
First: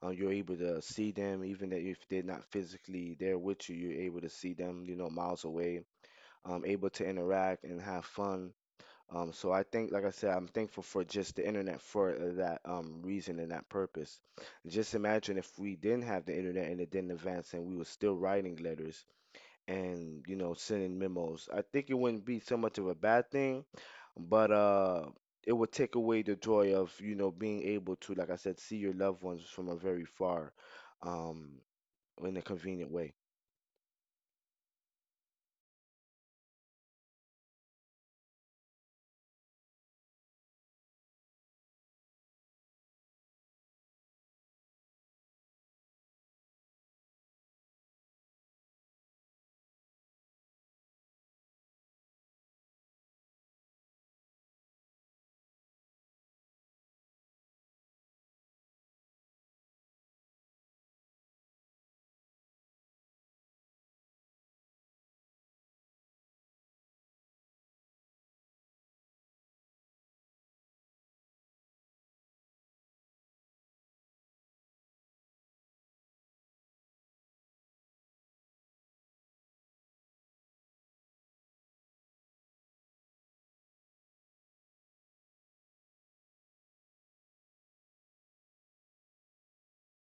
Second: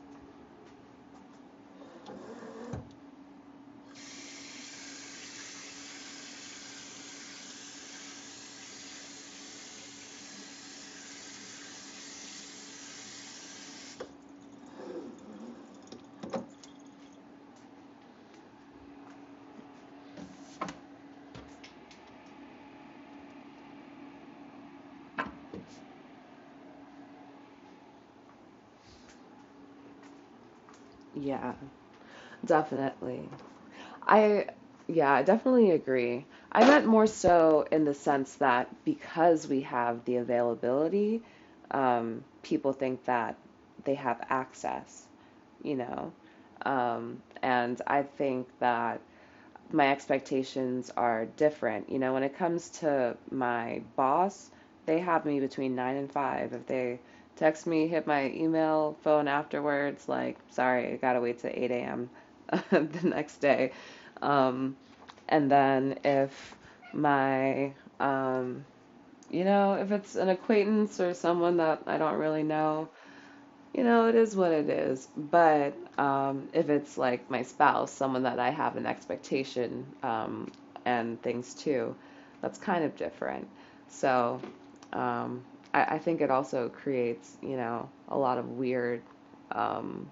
S2: um, you're able to see them, even that if they're not physically there with you, you're able to see them, you know, miles away, um, able to interact and have fun, um, so I think like I said I'm thankful for just the internet for that reason and that purpose. Just imagine if we didn't have the internet and it didn't advance and we were still writing letters and you know sending memos. I think it wouldn't be so much of a bad thing, but it would take away the joy of you know being able to, like I said, see your loved ones from a very far,
S1: Yeah,
S2: um, in a convenient way.
S1: definitely. I, yeah, I definitely agree. I meant more so in the sense that because we have the availability, people think that they have access, you know. And I think that my expectations are different. You know, when it comes to my boss, they have me between nine and five. If they text me, hit my email, phone afterwards, like, sorry, I gotta wait till 8 a.m. the next day. Um, and then if my, um, you know, if it's an acquaintance or someone that I don't really know, you know, it is what it is. But if it's like my spouse, someone that I have an expectation, and things too, that's kind of different. So, um, I think it also creates, you know, a lot of weird, um,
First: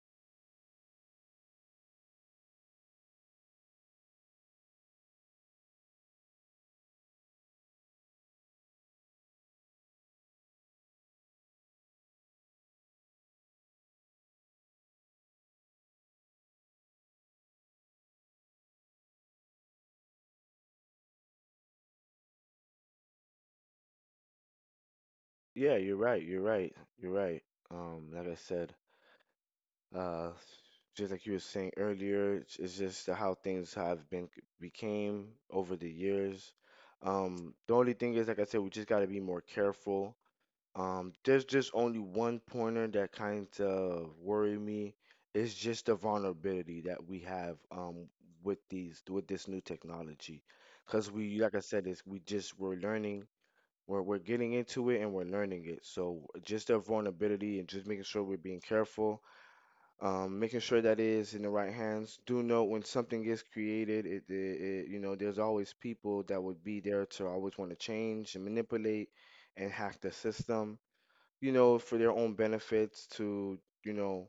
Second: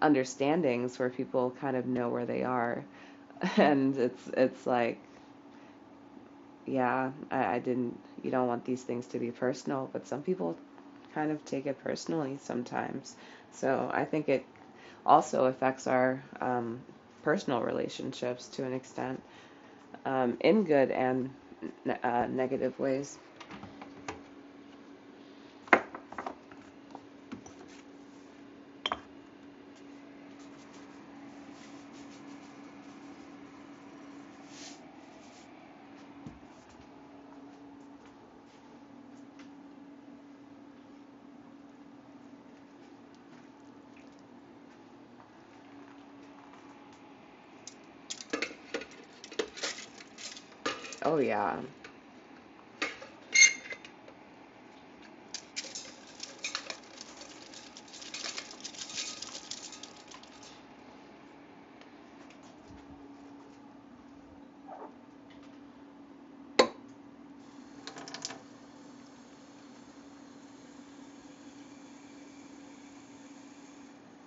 S1: understandings where people kind of know where they are, and it's like, yeah, I didn't, you don't want these things to be personal, but some people kind of take it personally sometimes. So I think it also affects our, personal relationships to an extent, in good and negative ways.
S2: Yeah, you're right. You're right. You're right. Like I said, uh, just like you were saying earlier, it's just how things have been became over the years. The only thing is, like I said, we just got to be more careful. There's just only one pointer that kind of worry me. It's just the vulnerability that we have with this new technology, because
S1: Oh,
S2: we like I
S1: yeah,
S2: said, it's we're learning, we're getting into it and we're learning it. So just the vulnerability and just making sure we're being careful, making sure that it is in the right hands. Do know when something is created, it, there's always people that would be there to always want to change and manipulate and hack the system, you know, for their own benefits to, you know,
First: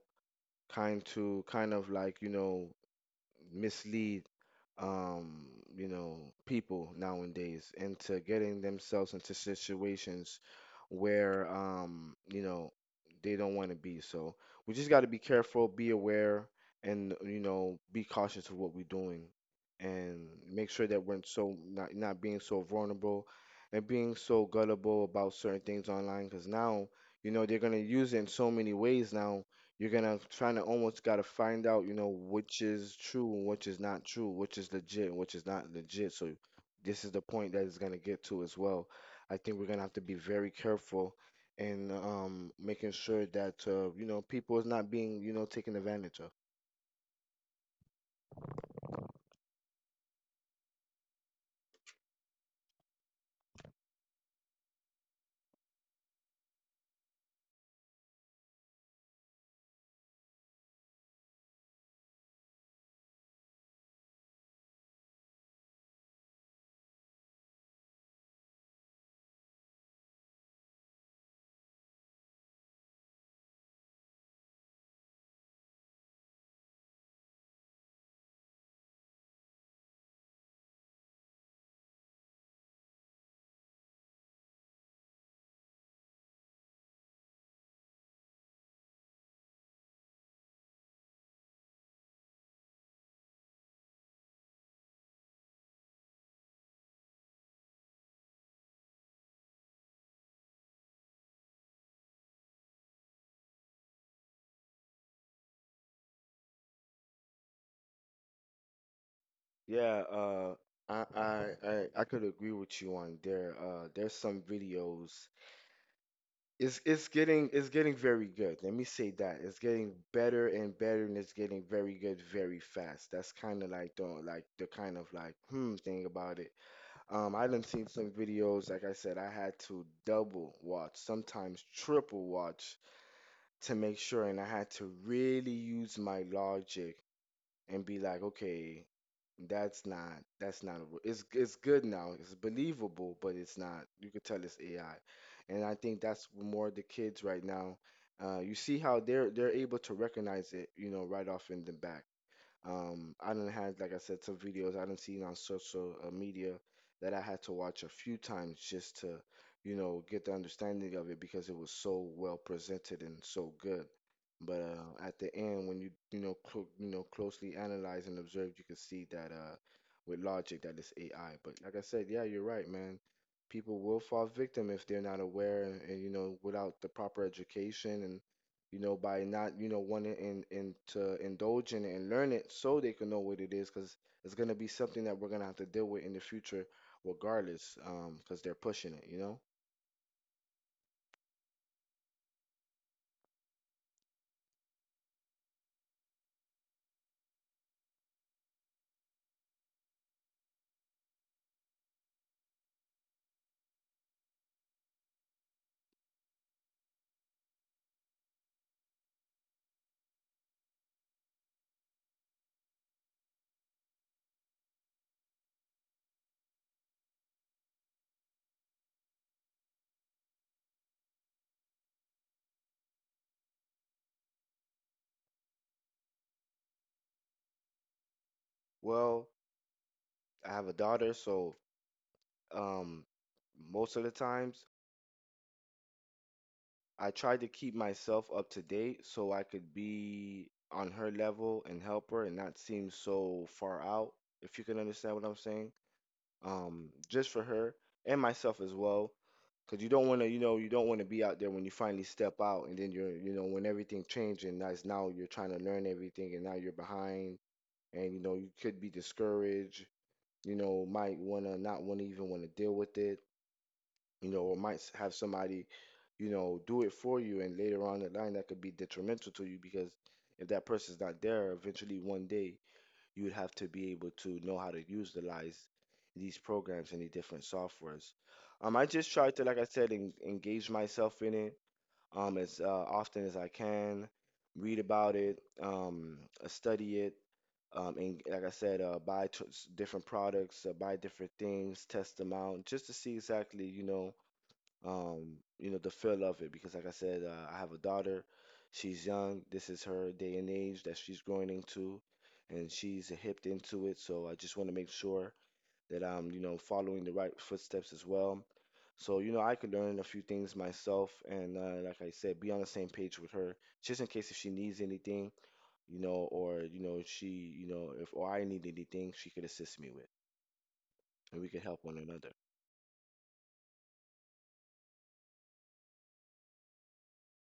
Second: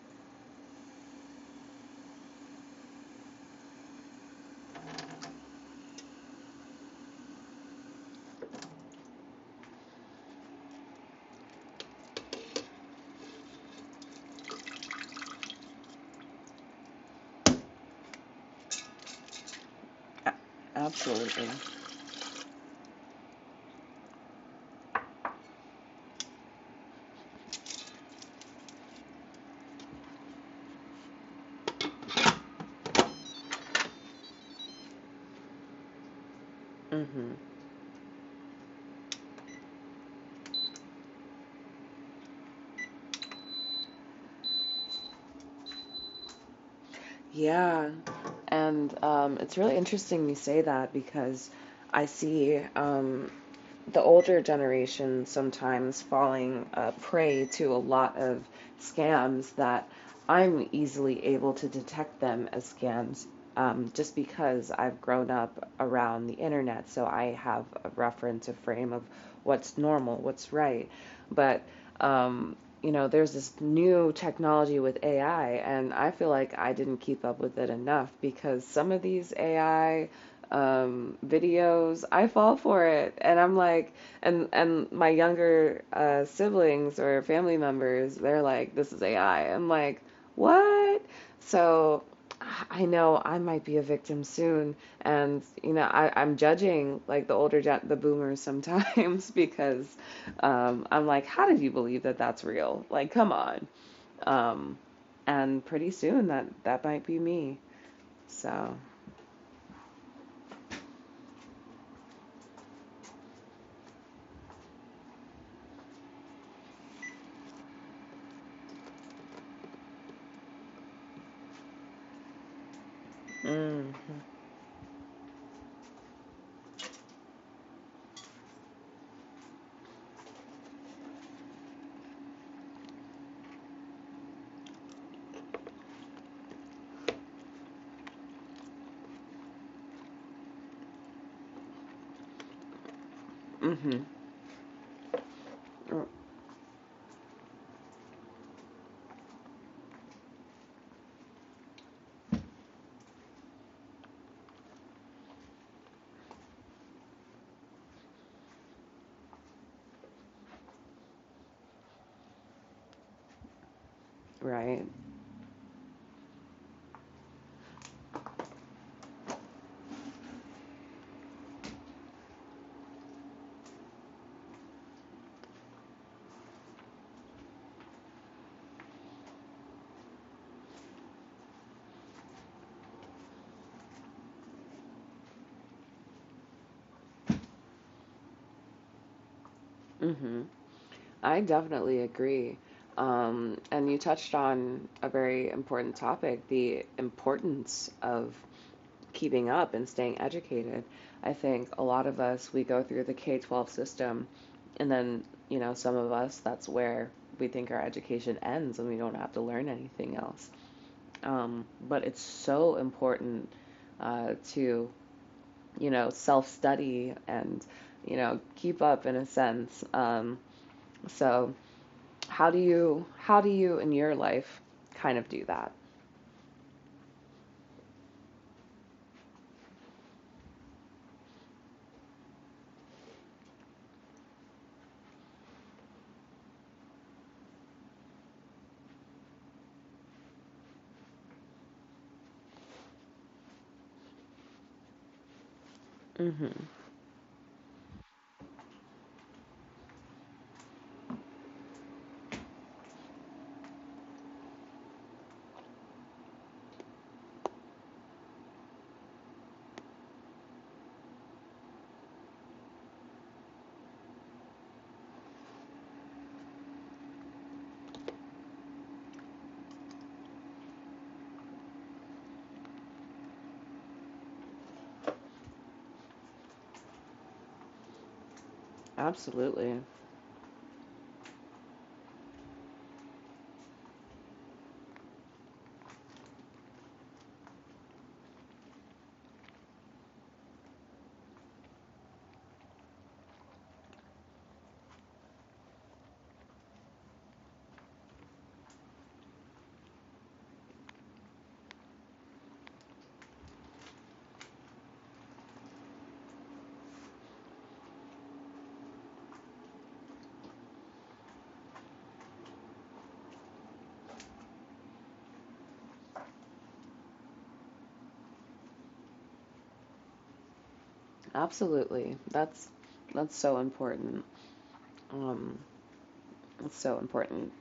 S2: kind to kind of like, you know, mislead, um, people nowadays into getting themselves into situations where, they don't want to be. So we just got to be careful, be aware, and you know, be cautious of what we're doing, and make sure that we're
S1: absolutely.
S2: so not being so vulnerable and being so gullible about certain things online. Because now, they're gonna use it in so many ways now you're gonna trying to almost gotta find out, you know, which is true and which is not true, which is legit and which is not legit. So this is
S1: Absolutely.
S2: the
S1: Hmm.
S2: point that it's gonna get to as well. I think we're gonna have to be very careful in making sure that you know, people is not being, you know, taken advantage of.
S1: Yeah, and, it's really interesting you say that because I see, the older generation sometimes falling, prey to a lot of scams that I'm easily able to detect them as scams, just because I've grown up around the internet. So I have a reference, a frame of what's normal, what's right. But, um, you know, there's this new technology with AI, and I feel like I didn't keep up with it enough because some of these AI, videos, I fall for it, and I'm like, and my younger siblings or family members, they're like, this is AI. I'm like, what? So I know I might be a victim soon, and you know, I'm judging like the older, the boomers sometimes because, I'm like, how did you believe that that's real? Like, come on. Um, and pretty soon that that might be me. So,
S2: Yeah, I could agree with you on there. There's some videos. It's getting very good. Let me say that. It's getting better and better and it's getting very good very fast. That's kind of
S1: mm,
S2: like the thing about it. Um, I done seen some videos, like I said, I had to double watch, sometimes triple watch to make sure, and I had to really use my logic and be like, okay, that's not a, r- it's good now. It's believable, but it's not.
S1: mhm,
S2: You could tell it's AI. And I think
S1: mm,
S2: that's more the kids right now. You see how they're able to recognize it, you know, right off in the back. I done had, like I said, some videos I done seen on social media that I had to watch a few times just to, you know, get the understanding of it because it was so well presented and so good. But
S1: right,
S2: at the end, when you know clo you know closely analyze and observe, you can see that with logic that it's AI. But like I said, yeah, you're right, man. People will fall victim if they're not aware and, you know, without the proper education, you know, by not, you know, wanting and to indulge in it and learn it so they can know what it is, because it's going to be something that we're going to have to deal with in the future regardless, because they're pushing it, you know?
S1: mhm. I definitely agree. And you touched on a very important topic, the importance of keeping up and staying educated. I think a lot of us, we go through the K 12 system, and then, you know, some of us, that's where we think our education ends and we don't have to learn anything else. But it's so important, to, you know, self study, and you know, keep up in a sense. So, how do you in your life kind of do that?
S2: Well, I have a daughter, so, um, most of the times I try to keep myself up to date so I could be on her level and help her and not seem so far out, if you can understand what I'm saying.
S1: Mm-hmm.
S2: Just for her and myself as well. Cause you don't want to, you know, you don't want to be out there when you finally step out, and then you're, you know, when everything changed, and that's now you're trying to learn everything, and now you're behind, and you know, you could be discouraged, you know, might wanna not wanna even wanna deal with it, you know, or have somebody, you know, do it for you, and later on the line that could be detrimental to you because if that person's not there, eventually one day you would have to be able to know how to utilize these programs and the different softwares. I just try to, like I
S1: Absolutely.
S2: said, engage myself in it, as often as I can, read about it, study it, and like I said, different products, buy different things, test them out, just to see exactly, you know, the feel of it. Because, like I said, I have a daughter. She's young. This is her day and age that she's growing into, and she's hipped into it. So I just want to make sure that I'm, you know, following the right footsteps as well. So, you know, I could learn a few things myself, and like I said, be on the same page with her, just in case if she needs anything, you know, or you know, if she, you know, if or I need anything, she could assist me with, and we could help one
S1: Absolutely.
S2: another.
S1: That's so important. Um, it's so important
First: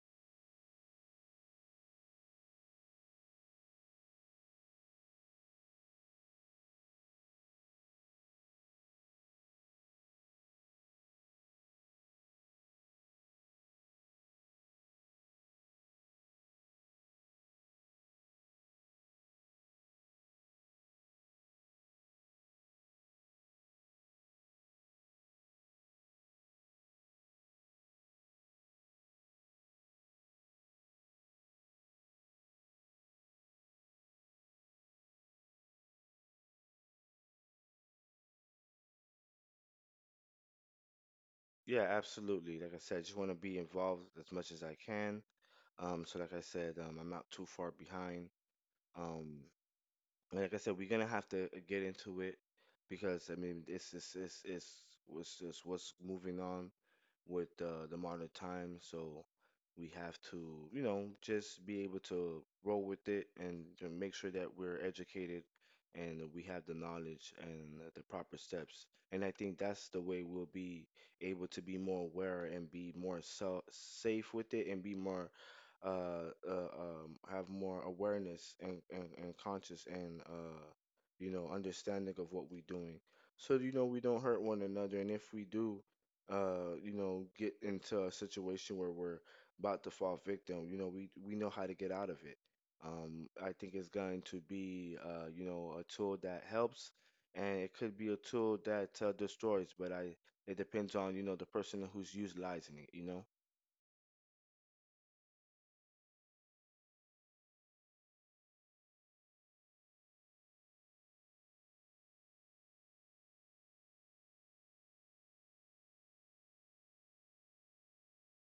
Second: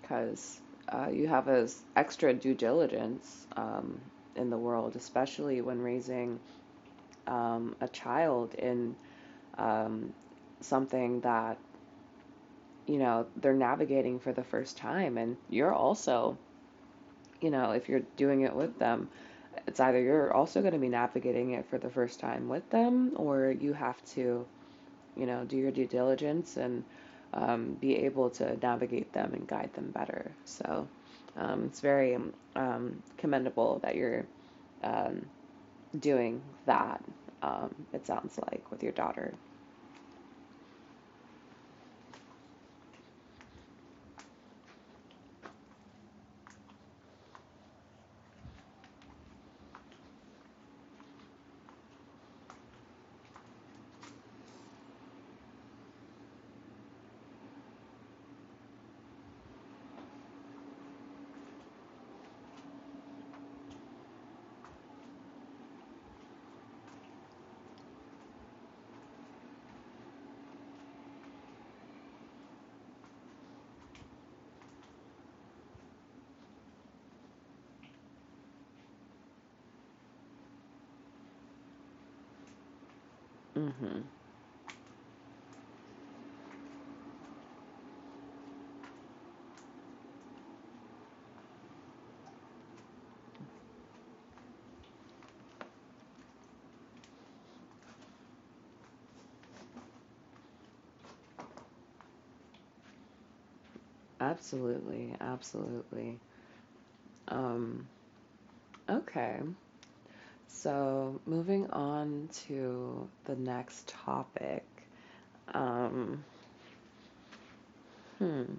S1: because, you have a extra due diligence, in the world, especially when raising, a child in, um, something that you know they're navigating for the first time, and you're also, you know, if you're doing it with them, it's either you're also going to be navigating it for the first time with them, or you have to, you know, do your due diligence and, be able to navigate them and guide them better. So, it's very, commendable that you're, um, doing that, it sounds like, with your daughter.
S2: Yeah, absolutely. Like I said, I just want to be involved as much as I can. So like I said, I'm not too far behind. Um, like I said, we're gonna have to get into it because I mean, this is was just what's moving on with the modern time. So we have to, you know, just be able to roll with it and to make sure that we're educated and that we have the knowledge and the proper steps. And I think that's the way we'll be able to be more aware and be more so safe with it and be more have more awareness and conscious and you know, understanding of what we're doing, so you know
S1: Mm-hmm.
S2: we don't hurt one another, and if we do you know get into a situation where we're about to fall victim, you know we know how to get out of it. I think it's going to be you know a tool that helps, and it could be a tool that destroys, but I it depends on you know the person who's utilizing it, you know.
S1: Absolutely, absolutely. Um, okay, so moving on to the next topic. Um, hmm.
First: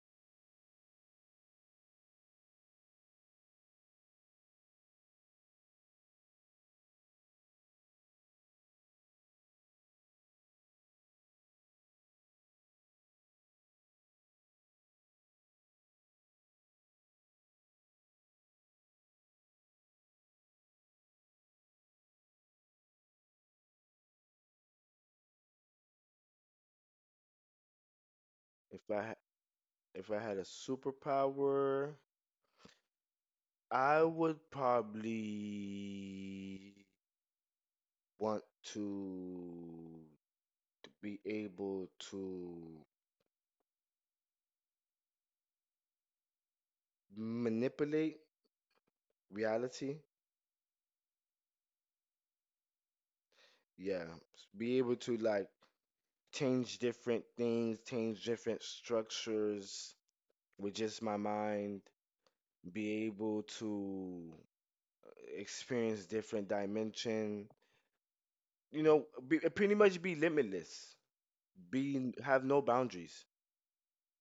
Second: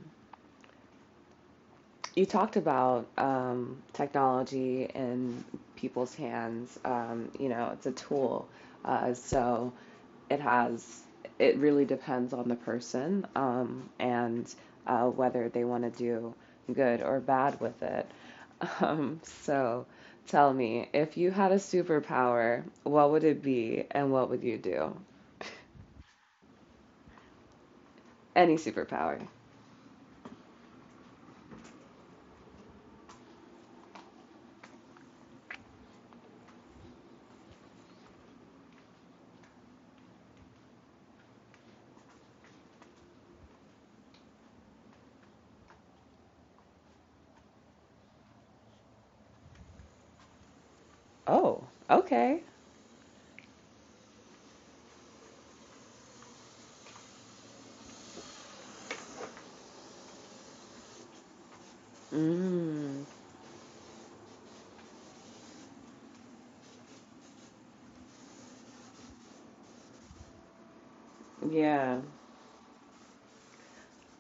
S1: You talked about, technology in people's hands. You know, it's a tool, so it has. It really depends on the person, and whether they want to do good or bad with it. So, tell me, if you had a superpower, what would it be, and what would you do? Any
S2: if i
S1: superpower?
S2: If I had a superpower, I would probably want to be able to manipulate reality.
S1: Oh, okay.
S2: Yeah, be able to like change different things, change different structures with just my mind,
S1: Mm,
S2: be able to uh, experience different dimension. You know, be, pretty much be limitless,
S1: yeah.
S2: be have no boundaries.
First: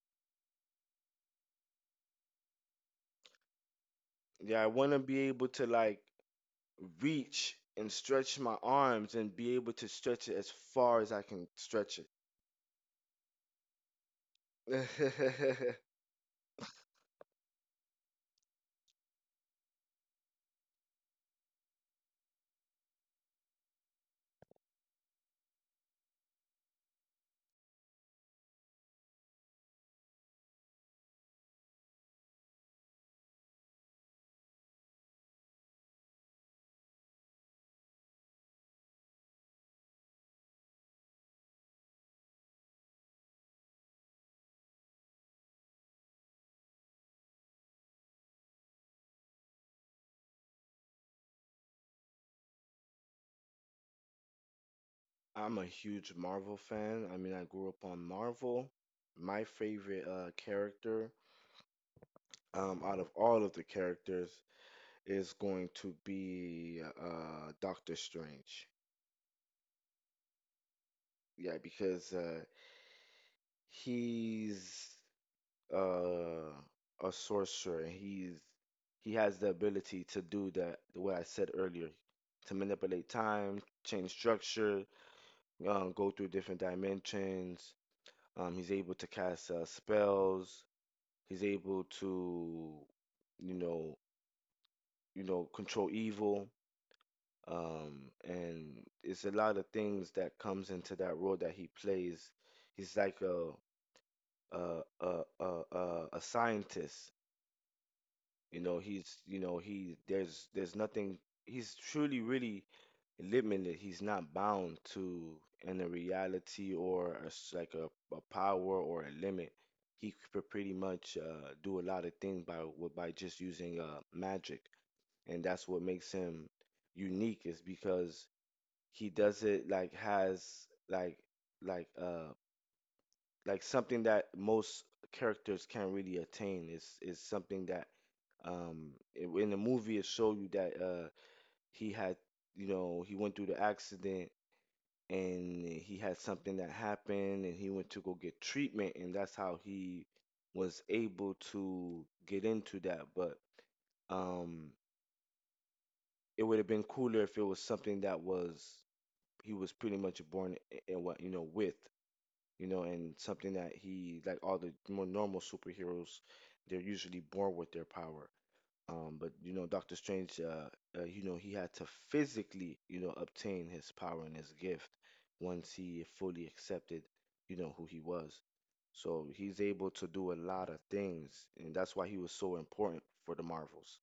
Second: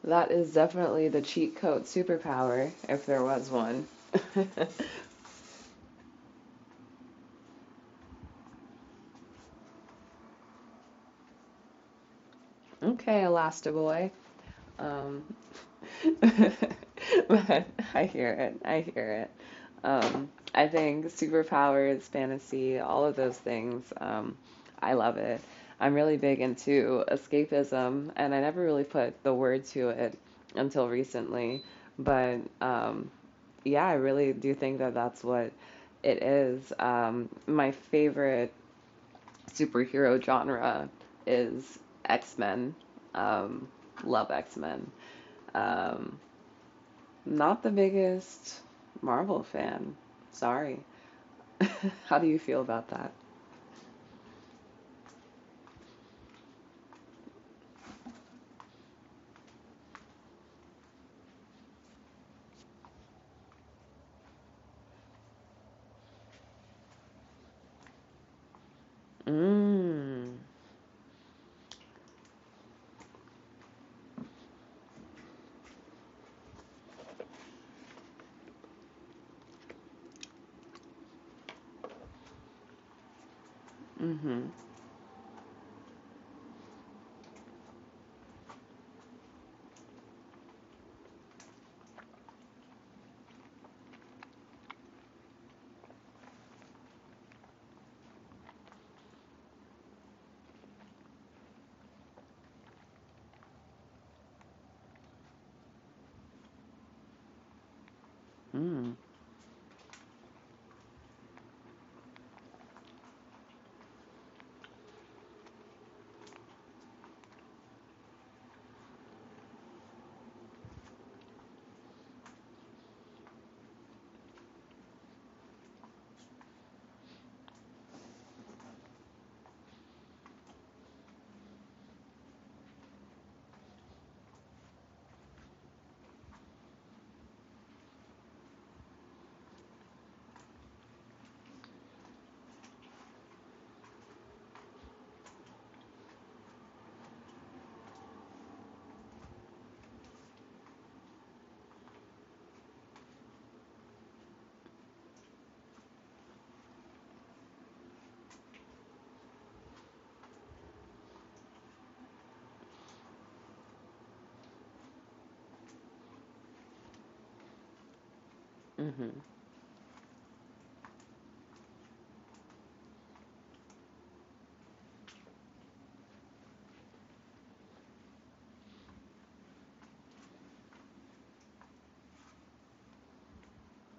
S1: That is definitely the cheat code superpower, if there was one.
S2: Yeah, I want to be able to like reach and stretch my arms and be able to stretch it as far as I can stretch it.
S1: Okay, Elastiboy. Um, but I hear it. I hear it. I think superpowers, fantasy, all of those things, I love it. I'm really big into escapism, and I never really put the word to it until recently. But, yeah, I really do think that that's what it is. My favorite superhero genre is X Men. Um, Love X Men. Um, Not the biggest Marvel fan. Sorry. How do you feel about that?
S2: I'm a huge Marvel fan. I mean, I grew up on Marvel. My favorite character, out of all of the characters, is going to be Doctor Strange.
S1: Mm.
S2: Yeah, because he's uh a sorcerer. He has the ability to do that what I said earlier, to manipulate time, change
S1: Mm-hmm.
S2: structure, go through different dimensions. He's able to cast spells. He's able to, you know you know, control evil. And it's a lot of things that comes into that role that he plays. He's like a scientist. You know,
S1: Mm.
S2: he's, you know, he there's nothing. He's truly really limited. He's not bound to in a reality or a s like a power or a limit. He could pretty much do a lot of things by just using magic, and that's what makes him unique. Is because he does it like has like uh like something that most characters can't really attain, is something that, in the movie it showed you that he had, you know, he went through the accident, and he had something that happened, and he went to go get treatment, and that's how he was able to get into that. But um it would have been cooler if it was something that was he was pretty much born, and what you know with you know, and something that he, like all the more normal superheroes, they're usually born with their power.
S1: Mm-hmm.
S2: But you know, Doctor Strange, you know, he had to physically, you know, obtain his power and his gift once he fully accepted, you know, who he was. So he's able to do a lot of things, and that's why he was so important for the Marvels.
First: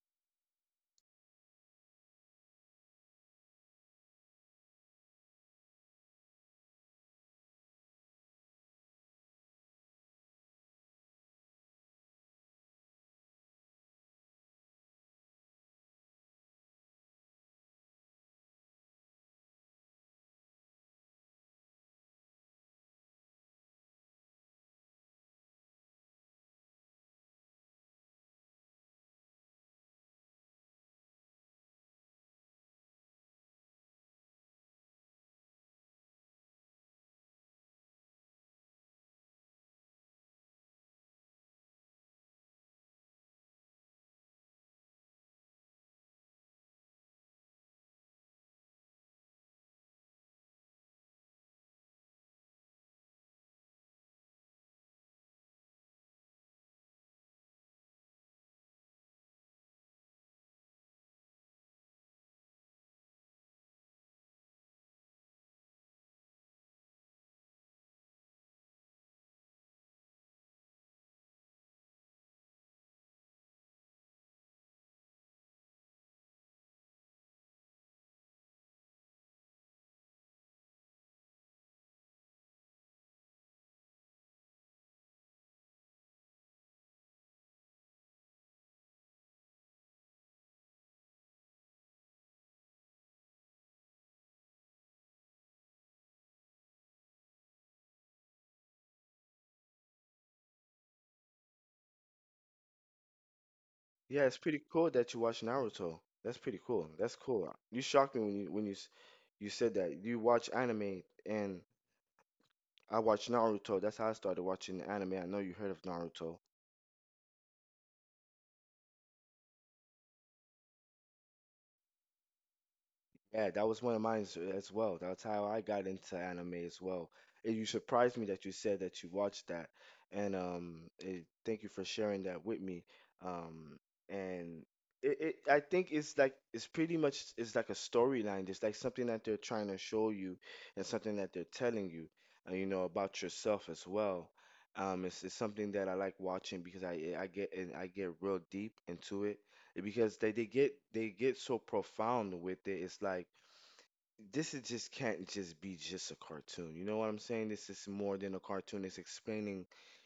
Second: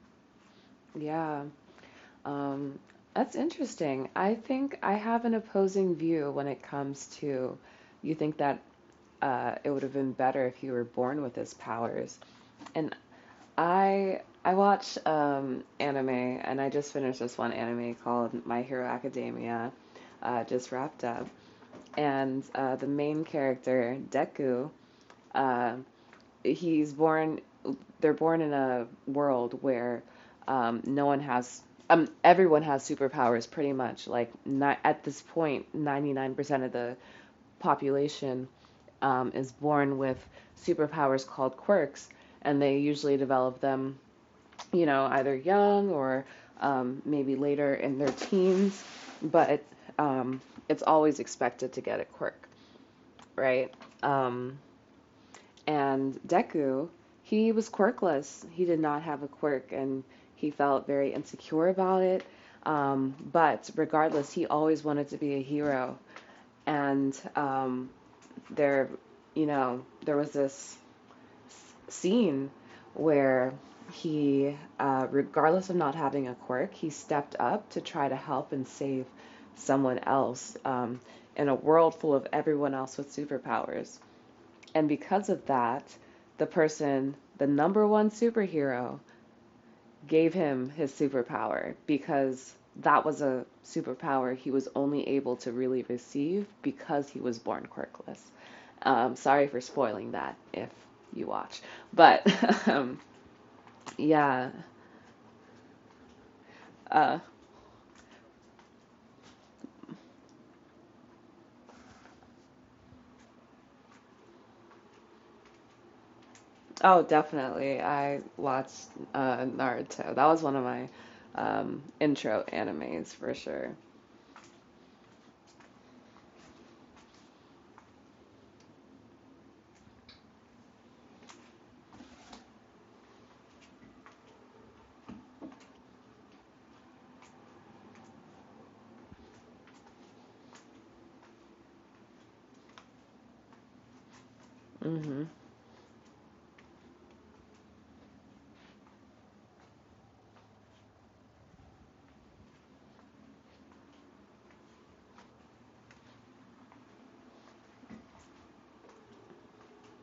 S1: Yeah. Um, that's interesting. I think I have an opposing view when it comes to, you think that, it would have been better if you were born with his powers. And I watch, anime, and I just finished this one anime called My Hero Academia, just wrapped up. And, the main character Deku, uh, he's born they're born in a world where, no one has everyone has superpowers pretty much, like not, at this point 99% of the population, is born with superpowers called quirks, and they usually develop them you know either young or, maybe later in their teens, but, um, it's always expected to get a quirk, right? um, and Deku, he was quirkless. He did not have a quirk and he felt very insecure about it. But regardless, he always wanted to be a hero. And, there, you know, there was this scene where he, regardless of not having a quirk, he stepped up to try to help and save someone else, in a world full of everyone else with superpowers. And because of that, the person, the number one superhero, gave him his superpower because that was a superpower he was only able to really receive because he was born quirkless. Sorry for spoiling that if you watch. But um,
S2: Yeah, it's
S1: yeah.
S2: pretty cool that you watch Naruto. That's pretty cool. That's
S1: Uh,
S2: cool. You shocked me when you said that you watch anime, and I watched Naruto. That's how I started watching anime. I know you heard of Naruto.
S1: oh, definitely. I watched Naruto. That was one of my, intro animes for
S2: Yeah, that
S1: sure.
S2: was one of mine as well. That's how I got into anime as well. You surprised me that you said that you watched that, and thank you for sharing that with me. Um, and I think it's like it's pretty much it's like a storyline. It's like something that they're trying to show you, and something that they're telling you, you know, about yourself as well. Um, it's,
S1: Hmm.
S2: it's something that I like watching because I get real deep into it because they get so profound with it. It's like this is just can't just be just a cartoon. You know what I'm saying? This is more than a cartoon. It's explaining,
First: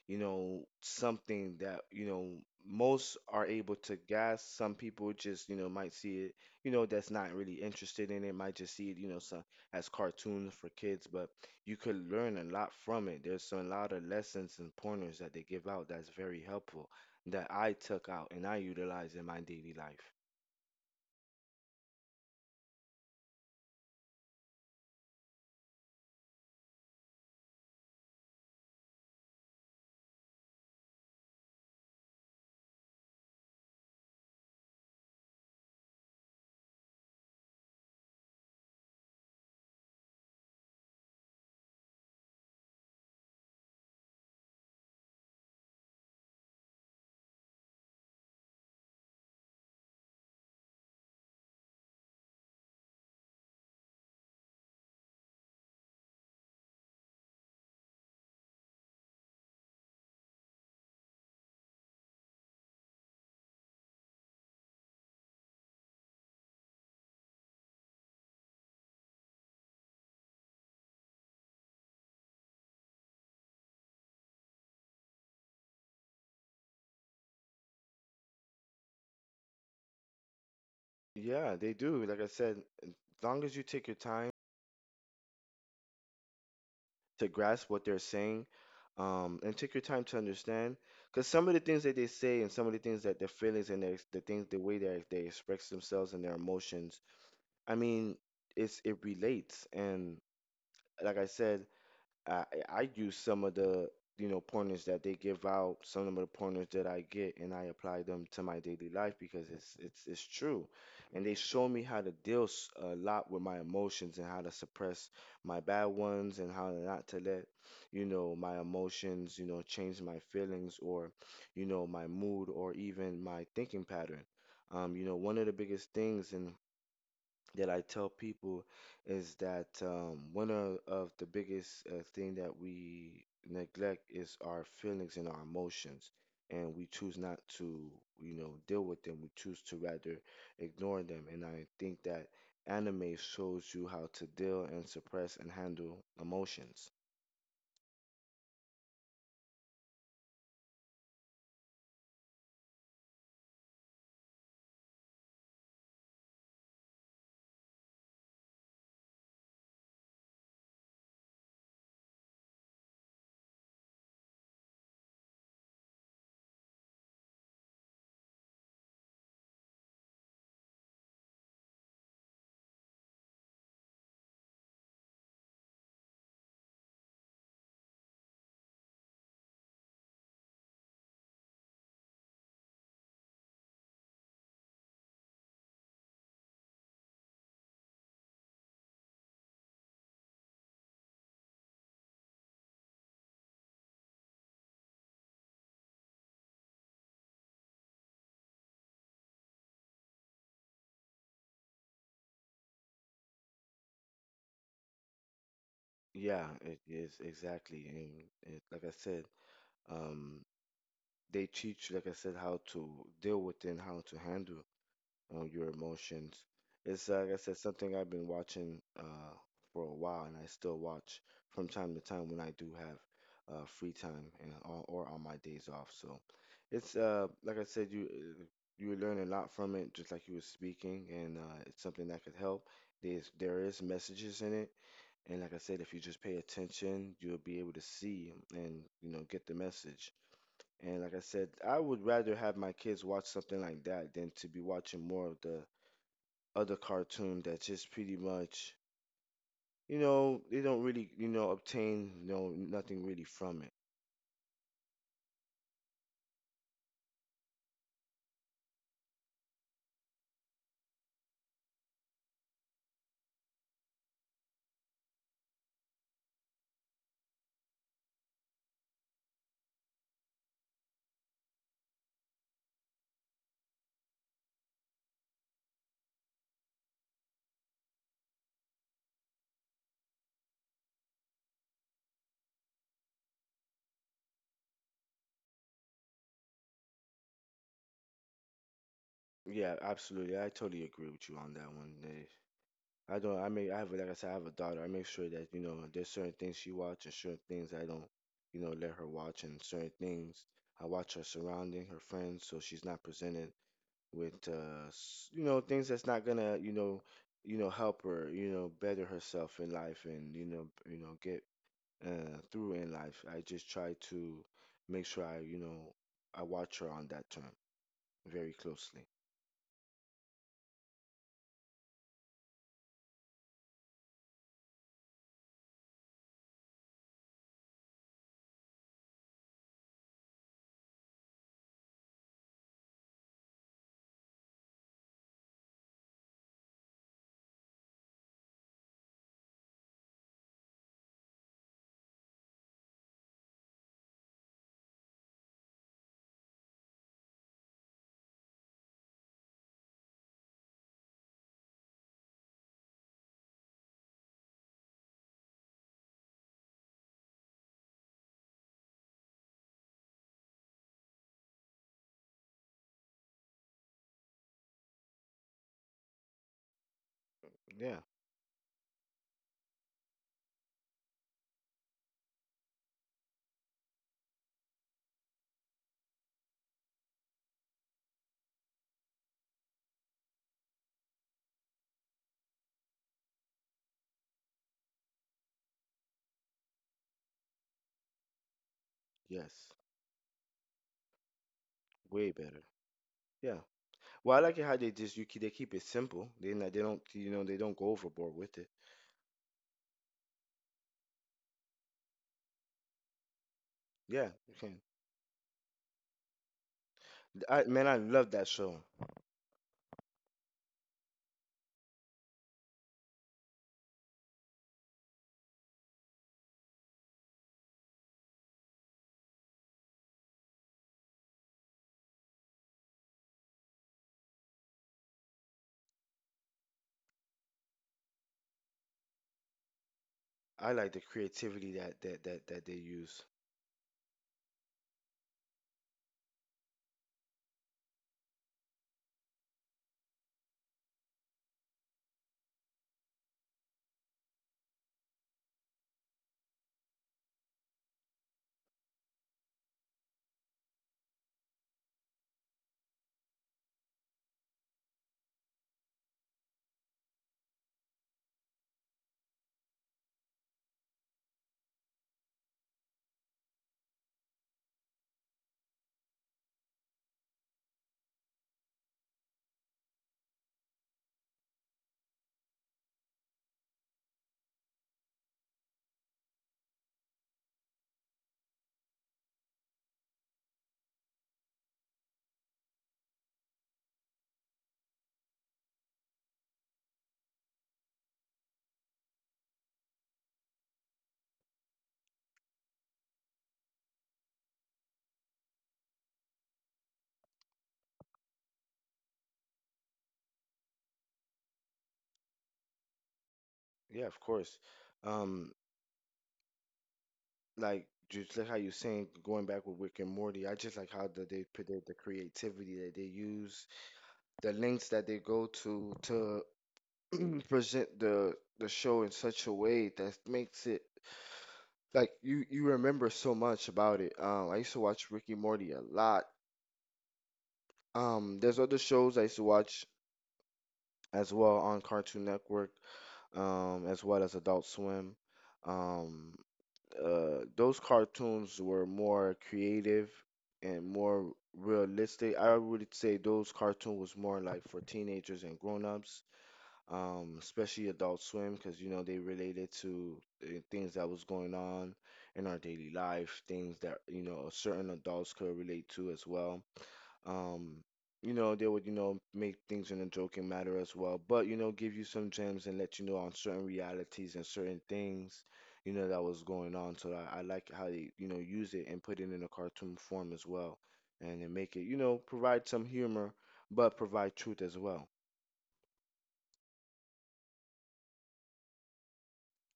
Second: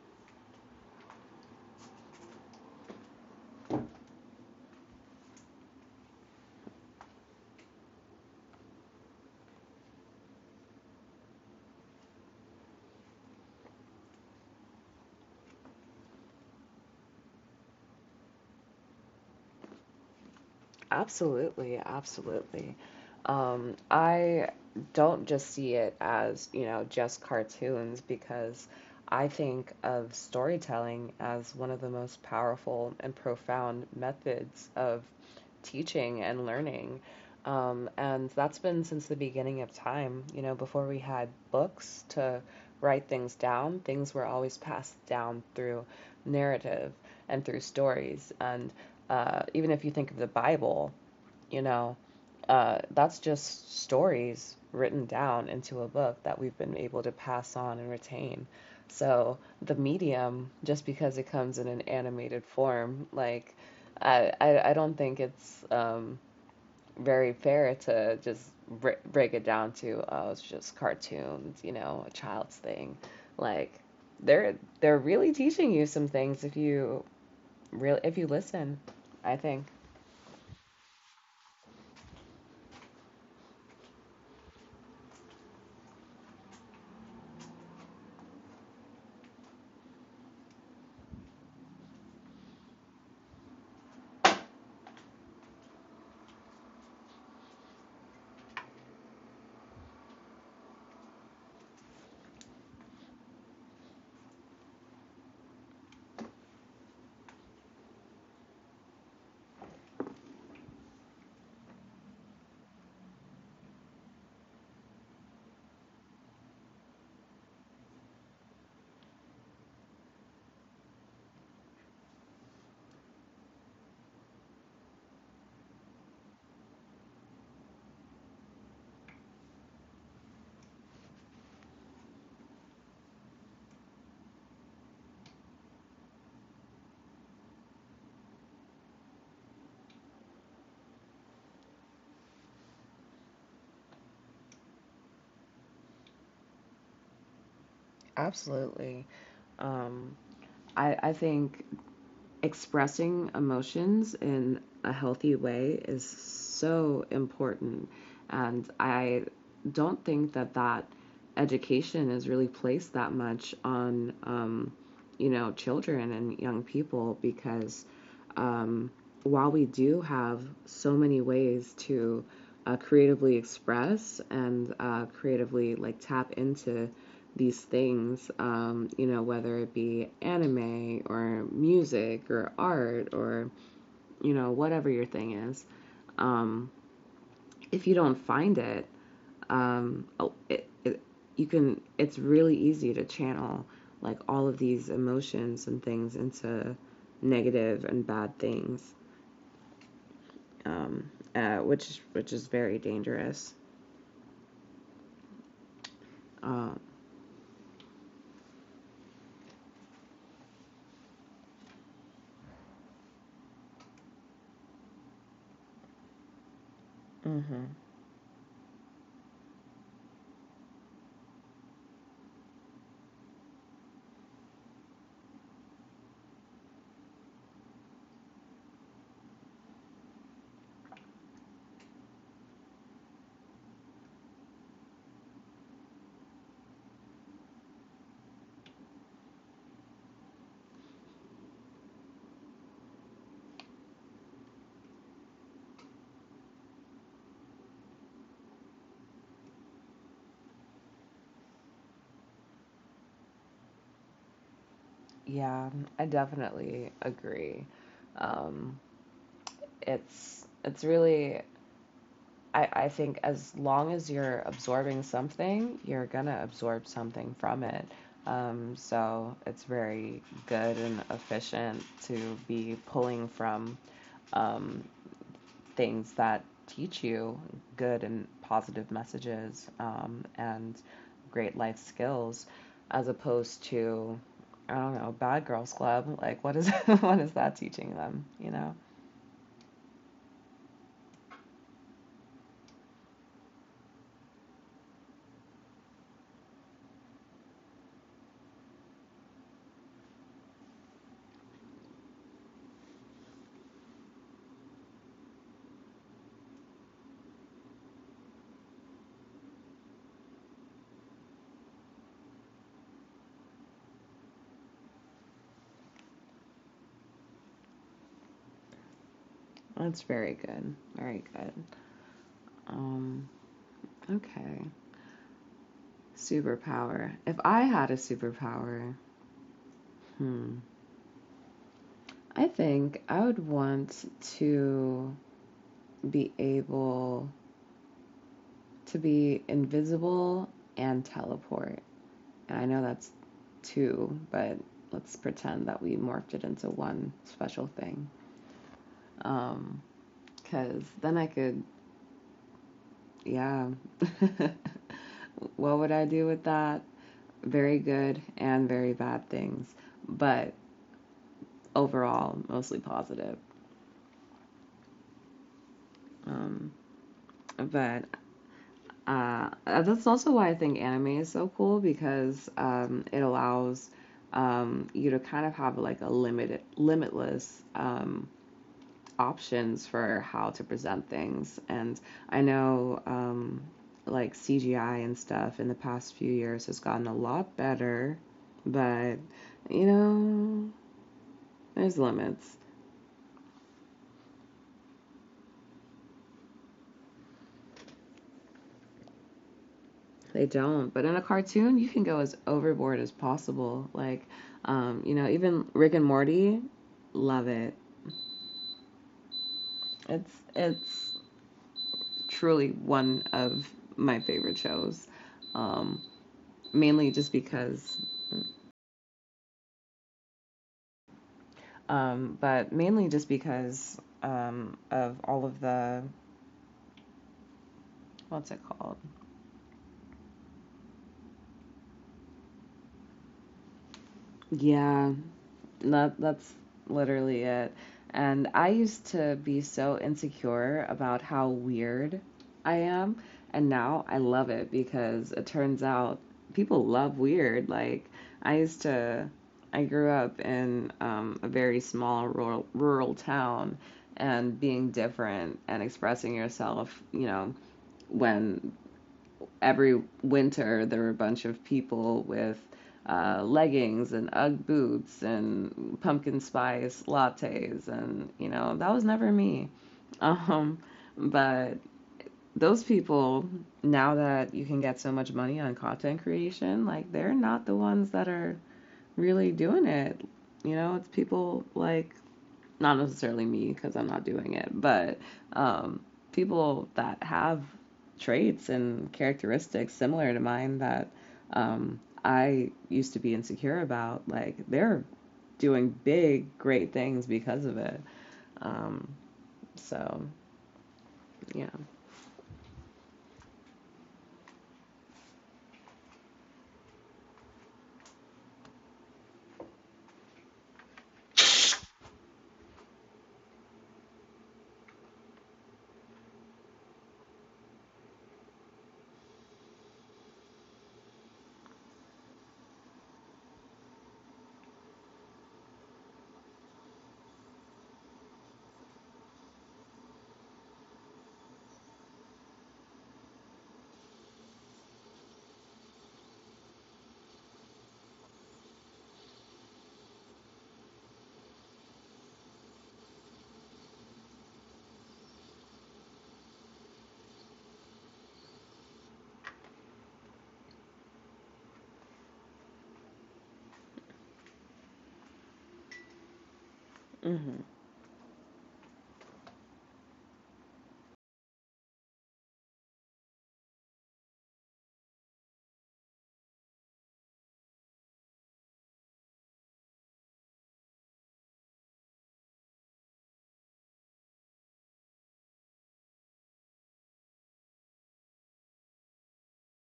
S2: you know, something that, you know, most are able to guess. Some people just, you know, might see it, you know, that's not really interested in it, might just see it, you know, so, as cartoons for kids, but you could learn a lot from it. There's a lot of lessons and pointers that they give out that's very helpful that I took out and I utilize in my daily life.
S1: Absolutely, absolutely. I don't just see it as, you know, just cartoons because I think of storytelling as one of the most powerful and profound methods of teaching and learning. And that's been since the beginning of time. You know, before we had books to write things down, things were always passed down through narrative and through stories. And, even if you think of the Bible, you know, that's just stories written down into a book that we've been able to pass on and retain. So the medium, just because it comes in an animated form, like I don't think it's, very fair to just break it down to, oh, it's just cartoons, you know, a child's thing. Like, they're really teaching you some things if you, really if you listen, I think.
S2: Yeah, they do. Like I said, as long as you take your time to grasp what they're saying, and take your time to understand, because some of the things that they say and some of the things that their feelings and their, the things, the way they express themselves and their emotions, I mean, it relates. And like I said, I use some of the you know pointers that they give out, some of the pointers that I get, and I apply them to my daily life because it's true, and they show me how to deal a lot with my emotions and how to suppress my bad ones and how not to let you know my emotions you know change my feelings or you know my mood or even my thinking pattern. You know, one of the biggest things and that I tell people is that one of the biggest thing that we neglect is our feelings and our emotions, and we choose not to, you know, deal with them. We choose to rather ignore them, and I think that anime shows you how to deal and suppress and handle emotions.
S1: Absolutely. Um, I think expressing emotions in a healthy way is so important. And I don't think that education is really placed that much on children and young people because um, while we do have so many ways to creatively express and creatively like tap into these things, whether it be anime or music or art or whatever your thing is, um, if you don't find it, um oh, it, it, you can it's really easy to channel like all of these emotions and things into negative and bad things, which is very dangerous.
S2: Yeah,
S1: um
S2: it is exactly, and it, like I said, um, they teach, like I said, how to deal with and how to handle your emotions. It's like I said,
S1: hmm
S2: something I've been watching for a while, and I still watch from time to time when I do have free time and or on my days off. So it's like I said, you learn a lot from it, just like you were speaking, and it's something that could help. There's there is messages in it, and like I said, if you just pay attention, you'll be able to see and you know get the message. And like I said, I would rather have my kids watch something like that than to be watching more of the other cartoon that's just pretty much you know they don't really you know obtain no nothing really from it.
S1: yeah, I definitely agree. Um it's it's really, I think as long as you're absorbing something, you're gonna absorb something from it. So it's very good and efficient to be pulling from um, things that teach you good and positive messages and great life skills, as opposed to, I don't know, bad girls club. Like, what is what is that teaching them? You know,
S2: Yeah, absolutely, I totally agree with you on that one. They- I don't I mean, I have, like I said, I have a daughter. I make sure that you know there's certain things she watches, certain things I don't you know let her watch, and certain things I watch her surrounding her friends, so she's not presented with you know things that's not gonna you know help her you know better herself in life and you know get through in life. I just try to make sure I, you know, I watch her on that term very closely.
S1: that's very good, very good. Um, okay. Superpower. If I had a superpower, hmm, I think I would want to be able to be invisible and teleport. And I know that's two, but let's pretend that we morphed it into one special thing. Um, Cause then I could, yeah. What would I do with that? Very good and very bad things, but overall, mostly positive. Um,
S2: Yeah,
S1: but that's also why I think anime is so cool because it allows you to kind of have like a limitless options for how to present things. And I know like CGI and stuff in the past few years has gotten a lot better, but
S2: yes,
S1: you know, there's
S2: way
S1: limits.
S2: better. Yeah. Well, I like it how they just you keep, they keep it simple. They not, they don't you know they don't go overboard with it.
S1: They don't. But in a cartoon, you can go as overboard as possible. Like,
S2: Yeah, you can.
S1: you know, even Rick and Morty, love
S2: I
S1: it.
S2: man, I love that show.
S1: It's truly one of my favorite shows. Um, mainly just because, mainly just because of all of the, what's it called?
S2: I like the creativity that they use.
S1: Yeah, that's literally it. And I used to be so insecure about how weird I am, and now I love it because it turns out people love weird. Like I used to, I grew up in a very small, rural town, and being different and expressing yourself, you know, when every winter there were a bunch of people with leggings and UGG boots and pumpkin spice lattes, and you know that was never me. Um, but those people, now that you can get so much money on content creation, like they're not the ones that are really doing it. You know, it's people like, not necessarily me because I'm not doing it, but um, people that have traits and characteristics similar to mine that I used to be insecure about, like they're doing big, great things because of it. Um, so yeah.
S2: Yeah, of course. Um, like just like how you saying going back with Rick and Morty, I just like how the, they put the creativity that they use, the links that they go to present the show in such a way that makes it like you remember so much about it. I used to watch Ricky and Morty a lot. There's other shows I used to watch as well on Cartoon Network, as well as Adult Swim. Um, those cartoons were more creative and more realistic. I would say those cartoons was more like for teenagers and grown-ups, especially Adult Swim, because you know they related to things that was going on in our daily life, things that you know certain adults could relate to as well.
S1: Mm-hmm.
S2: Um, you know they would you know make things in a joking matter as well, but you know give you some gems and let you know on certain realities and certain things you know that was going on. So I like how they you know use it and put it in a cartoon form as well, and then make it you know provide some humor but provide truth as well.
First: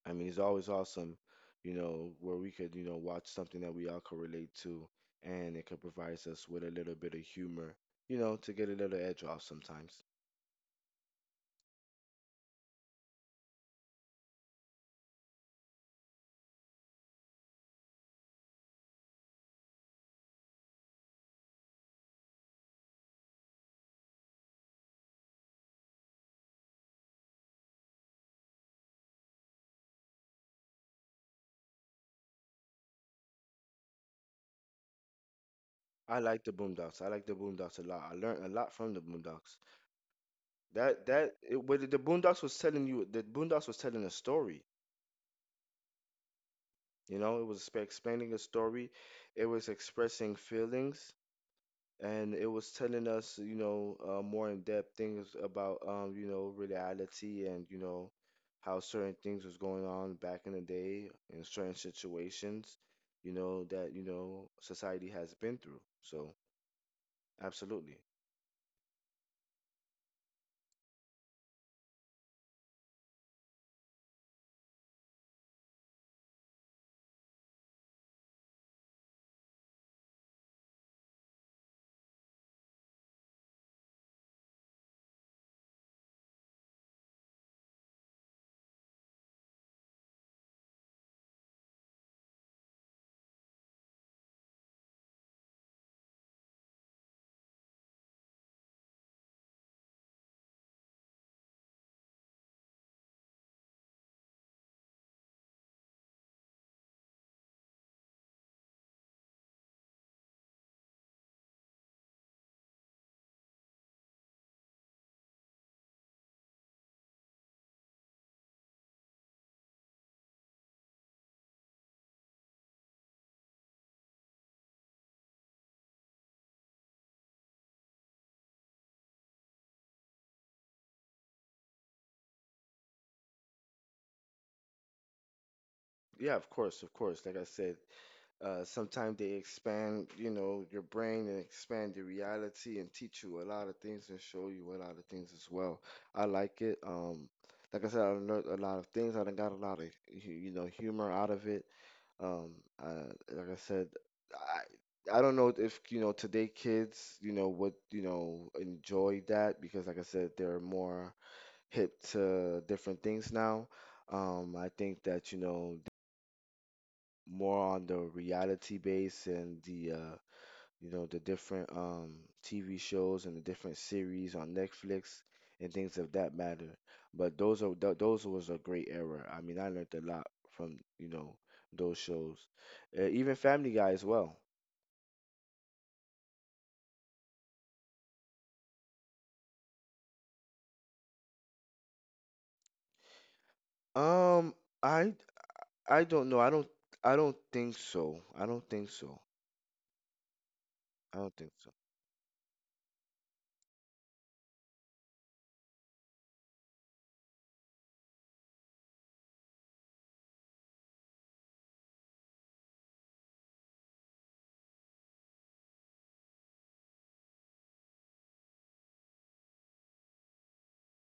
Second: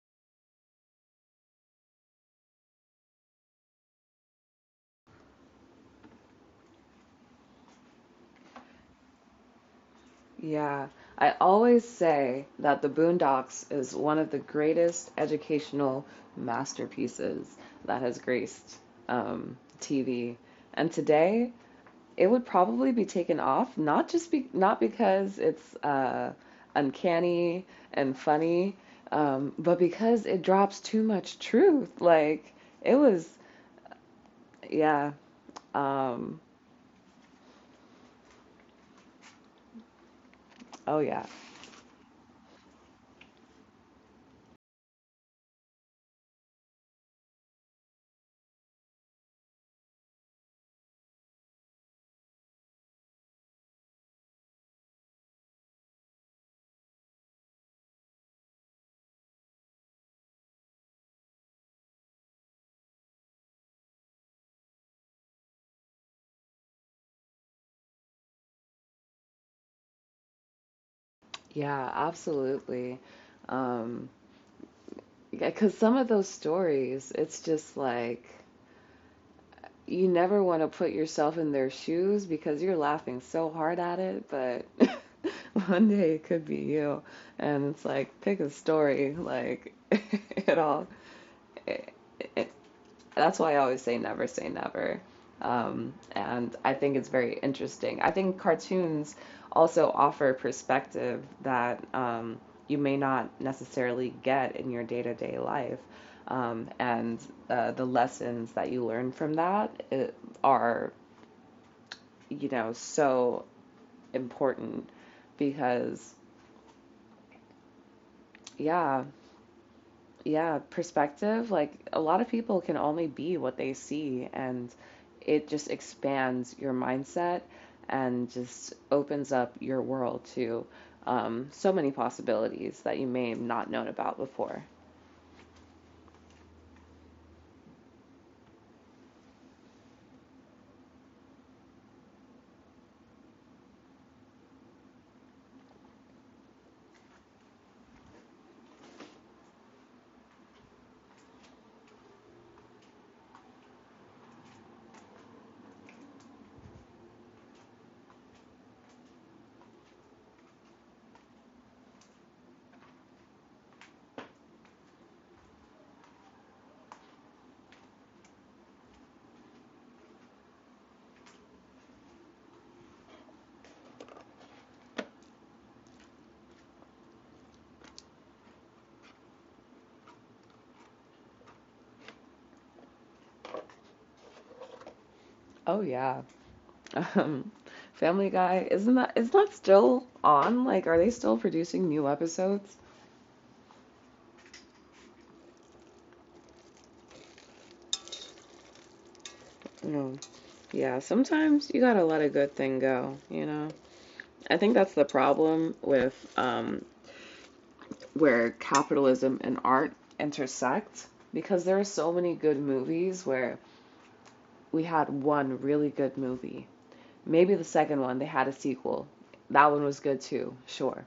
S2: I mean, it's always awesome, you know, where we could, you know, watch something that we all could relate to, and it could provide us with a little bit of humor, you know, to get a little edge off sometimes.
S1: Yeah. I always say that The Boondocks is one of the greatest educational masterpieces that has graced TV. And today, it would probably be taken off, not just be, not because it's uncanny and funny, but because it drops too much truth. Like it was, yeah.
S2: I
S1: Um,
S2: like the Boondocks. I like the Boondocks a lot. I learned a lot from the Boondocks.
S1: oh
S2: That
S1: yeah,
S2: that it, what the Boondocks was telling you, the Boondocks was telling a story. You know, it was explaining a story. It was expressing feelings, and it was telling us, you know, more in depth things about, you know, reality and, you know, how certain things was going on back in the day in certain situations, you know, that, you know, society has been through. So, absolutely.
S1: yeah, absolutely. Um, because some of those stories, it's just like you never want to put yourself in their shoes because you're laughing so hard at it, but one day it could be you. And it's like, pick a story, like, it all, it, it, that's why I always say never say never. And I think it's very interesting. I think cartoons also offer perspective that you may not necessarily get in your day to day life. And The lessons that you learn from that are, you know, so important because, yeah, yeah, perspective, like a lot of people can only be what they see, and it just expands your mindset and just opens up your world to so many possibilities that you may have not known about before.
S2: Yeah, of course, of course. Like I said, sometimes they expand, you know, your brain and expand your reality and teach you a lot of things and show you a lot of things as well. I like it. Like I said, I learned a lot of things. I done got a lot of, you know, humor out of it. Um, like I said, I I don't know if, you know, today kids, you know, would, you know, enjoy that because, like I said, they're more hip to different things now. I think that, you know, more on the reality base and the you know the different TV shows and the different series on Netflix and things of that matter. But those are th those was a great era. I mean, I learned a lot from you know those shows, even Family Guy as well.
S1: Oh yeah, um, Family Guy, isn't that is that still on? Like, are they still producing new episodes?
S2: Um, I I don't know. I don't think so. I don't think so.
S1: No. Yeah,
S2: I don't think so.
S1: sometimes you gotta let a good thing go. You know, I think that's the problem with where capitalism and art intersect because there are so many good movies where we had one really good movie. Maybe the second one, they had a sequel. That one was good too, sure.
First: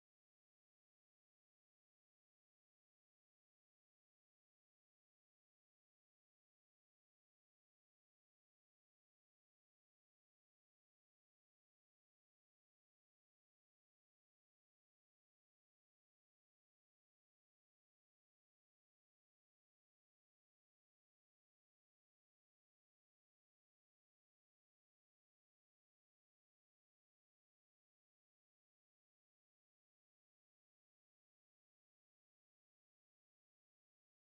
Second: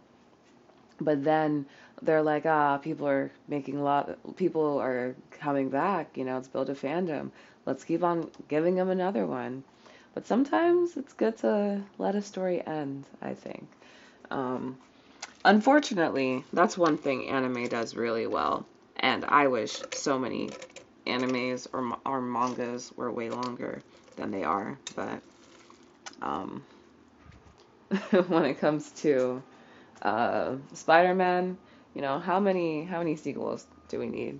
S1: But then they're like, ah, people are making a lot, people are coming back, you know, it's built a fandom. Let's keep on giving them another one. But sometimes it's good to let a story end, I think. Um, Unfortunately, that's one thing anime does really well, and I wish so many animes or mangas were way longer than they are. But um, when it comes to Spider-Man, you know, how many sequels do we need?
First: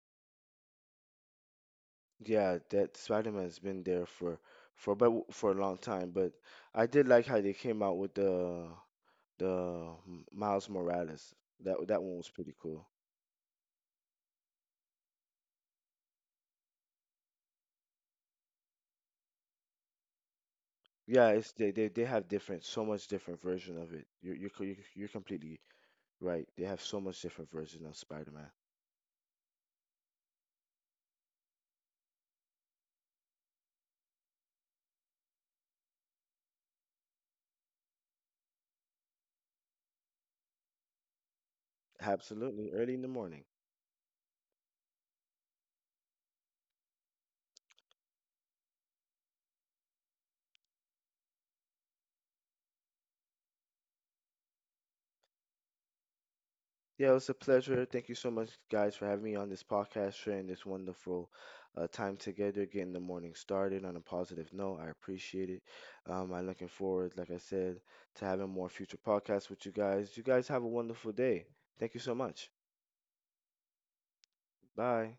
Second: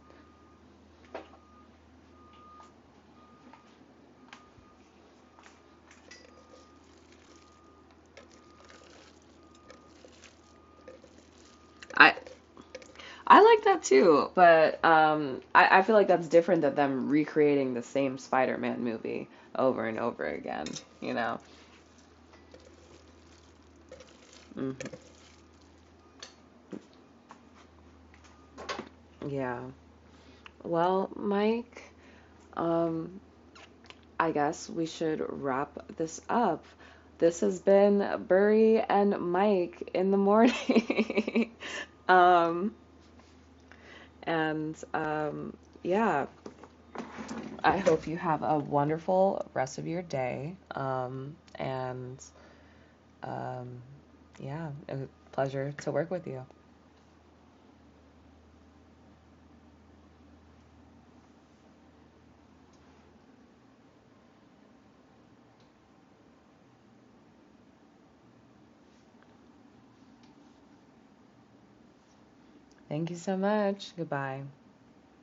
S2: Yeah, that Spider-Man's been there for but for a long time, but I did like how they came out with the Miles Morales. That
S1: I
S2: one was pretty cool.
S1: I like that too, but I feel like that's different than them recreating the same Spider-Man movie over and over again. You
S2: Yeah,
S1: know?
S2: it's they have different so much different version of it. You're co-
S1: Mhm.
S2: you're completely right. They have so much different version of Spider-Man.
S1: Yeah. Well, Mike, um, I guess we should wrap this up. This has been Burry and Mike in the morning.
S2: Absolutely,
S1: um,
S2: early in the morning.
S1: and Yeah, I hope you have a wonderful rest of your day. And um, yeah, it was a pleasure to work with you.
S2: Yeah, it was a pleasure. Thank you so much, guys, for having me on this podcast, sharing this wonderful time together, getting the morning started on a positive note. I appreciate it. I'm looking forward, like I said, to having more future podcasts with you guys. You guys have a wonderful day. Thank you so much.
S1: Thank you so much. Goodbye.
S2: Bye.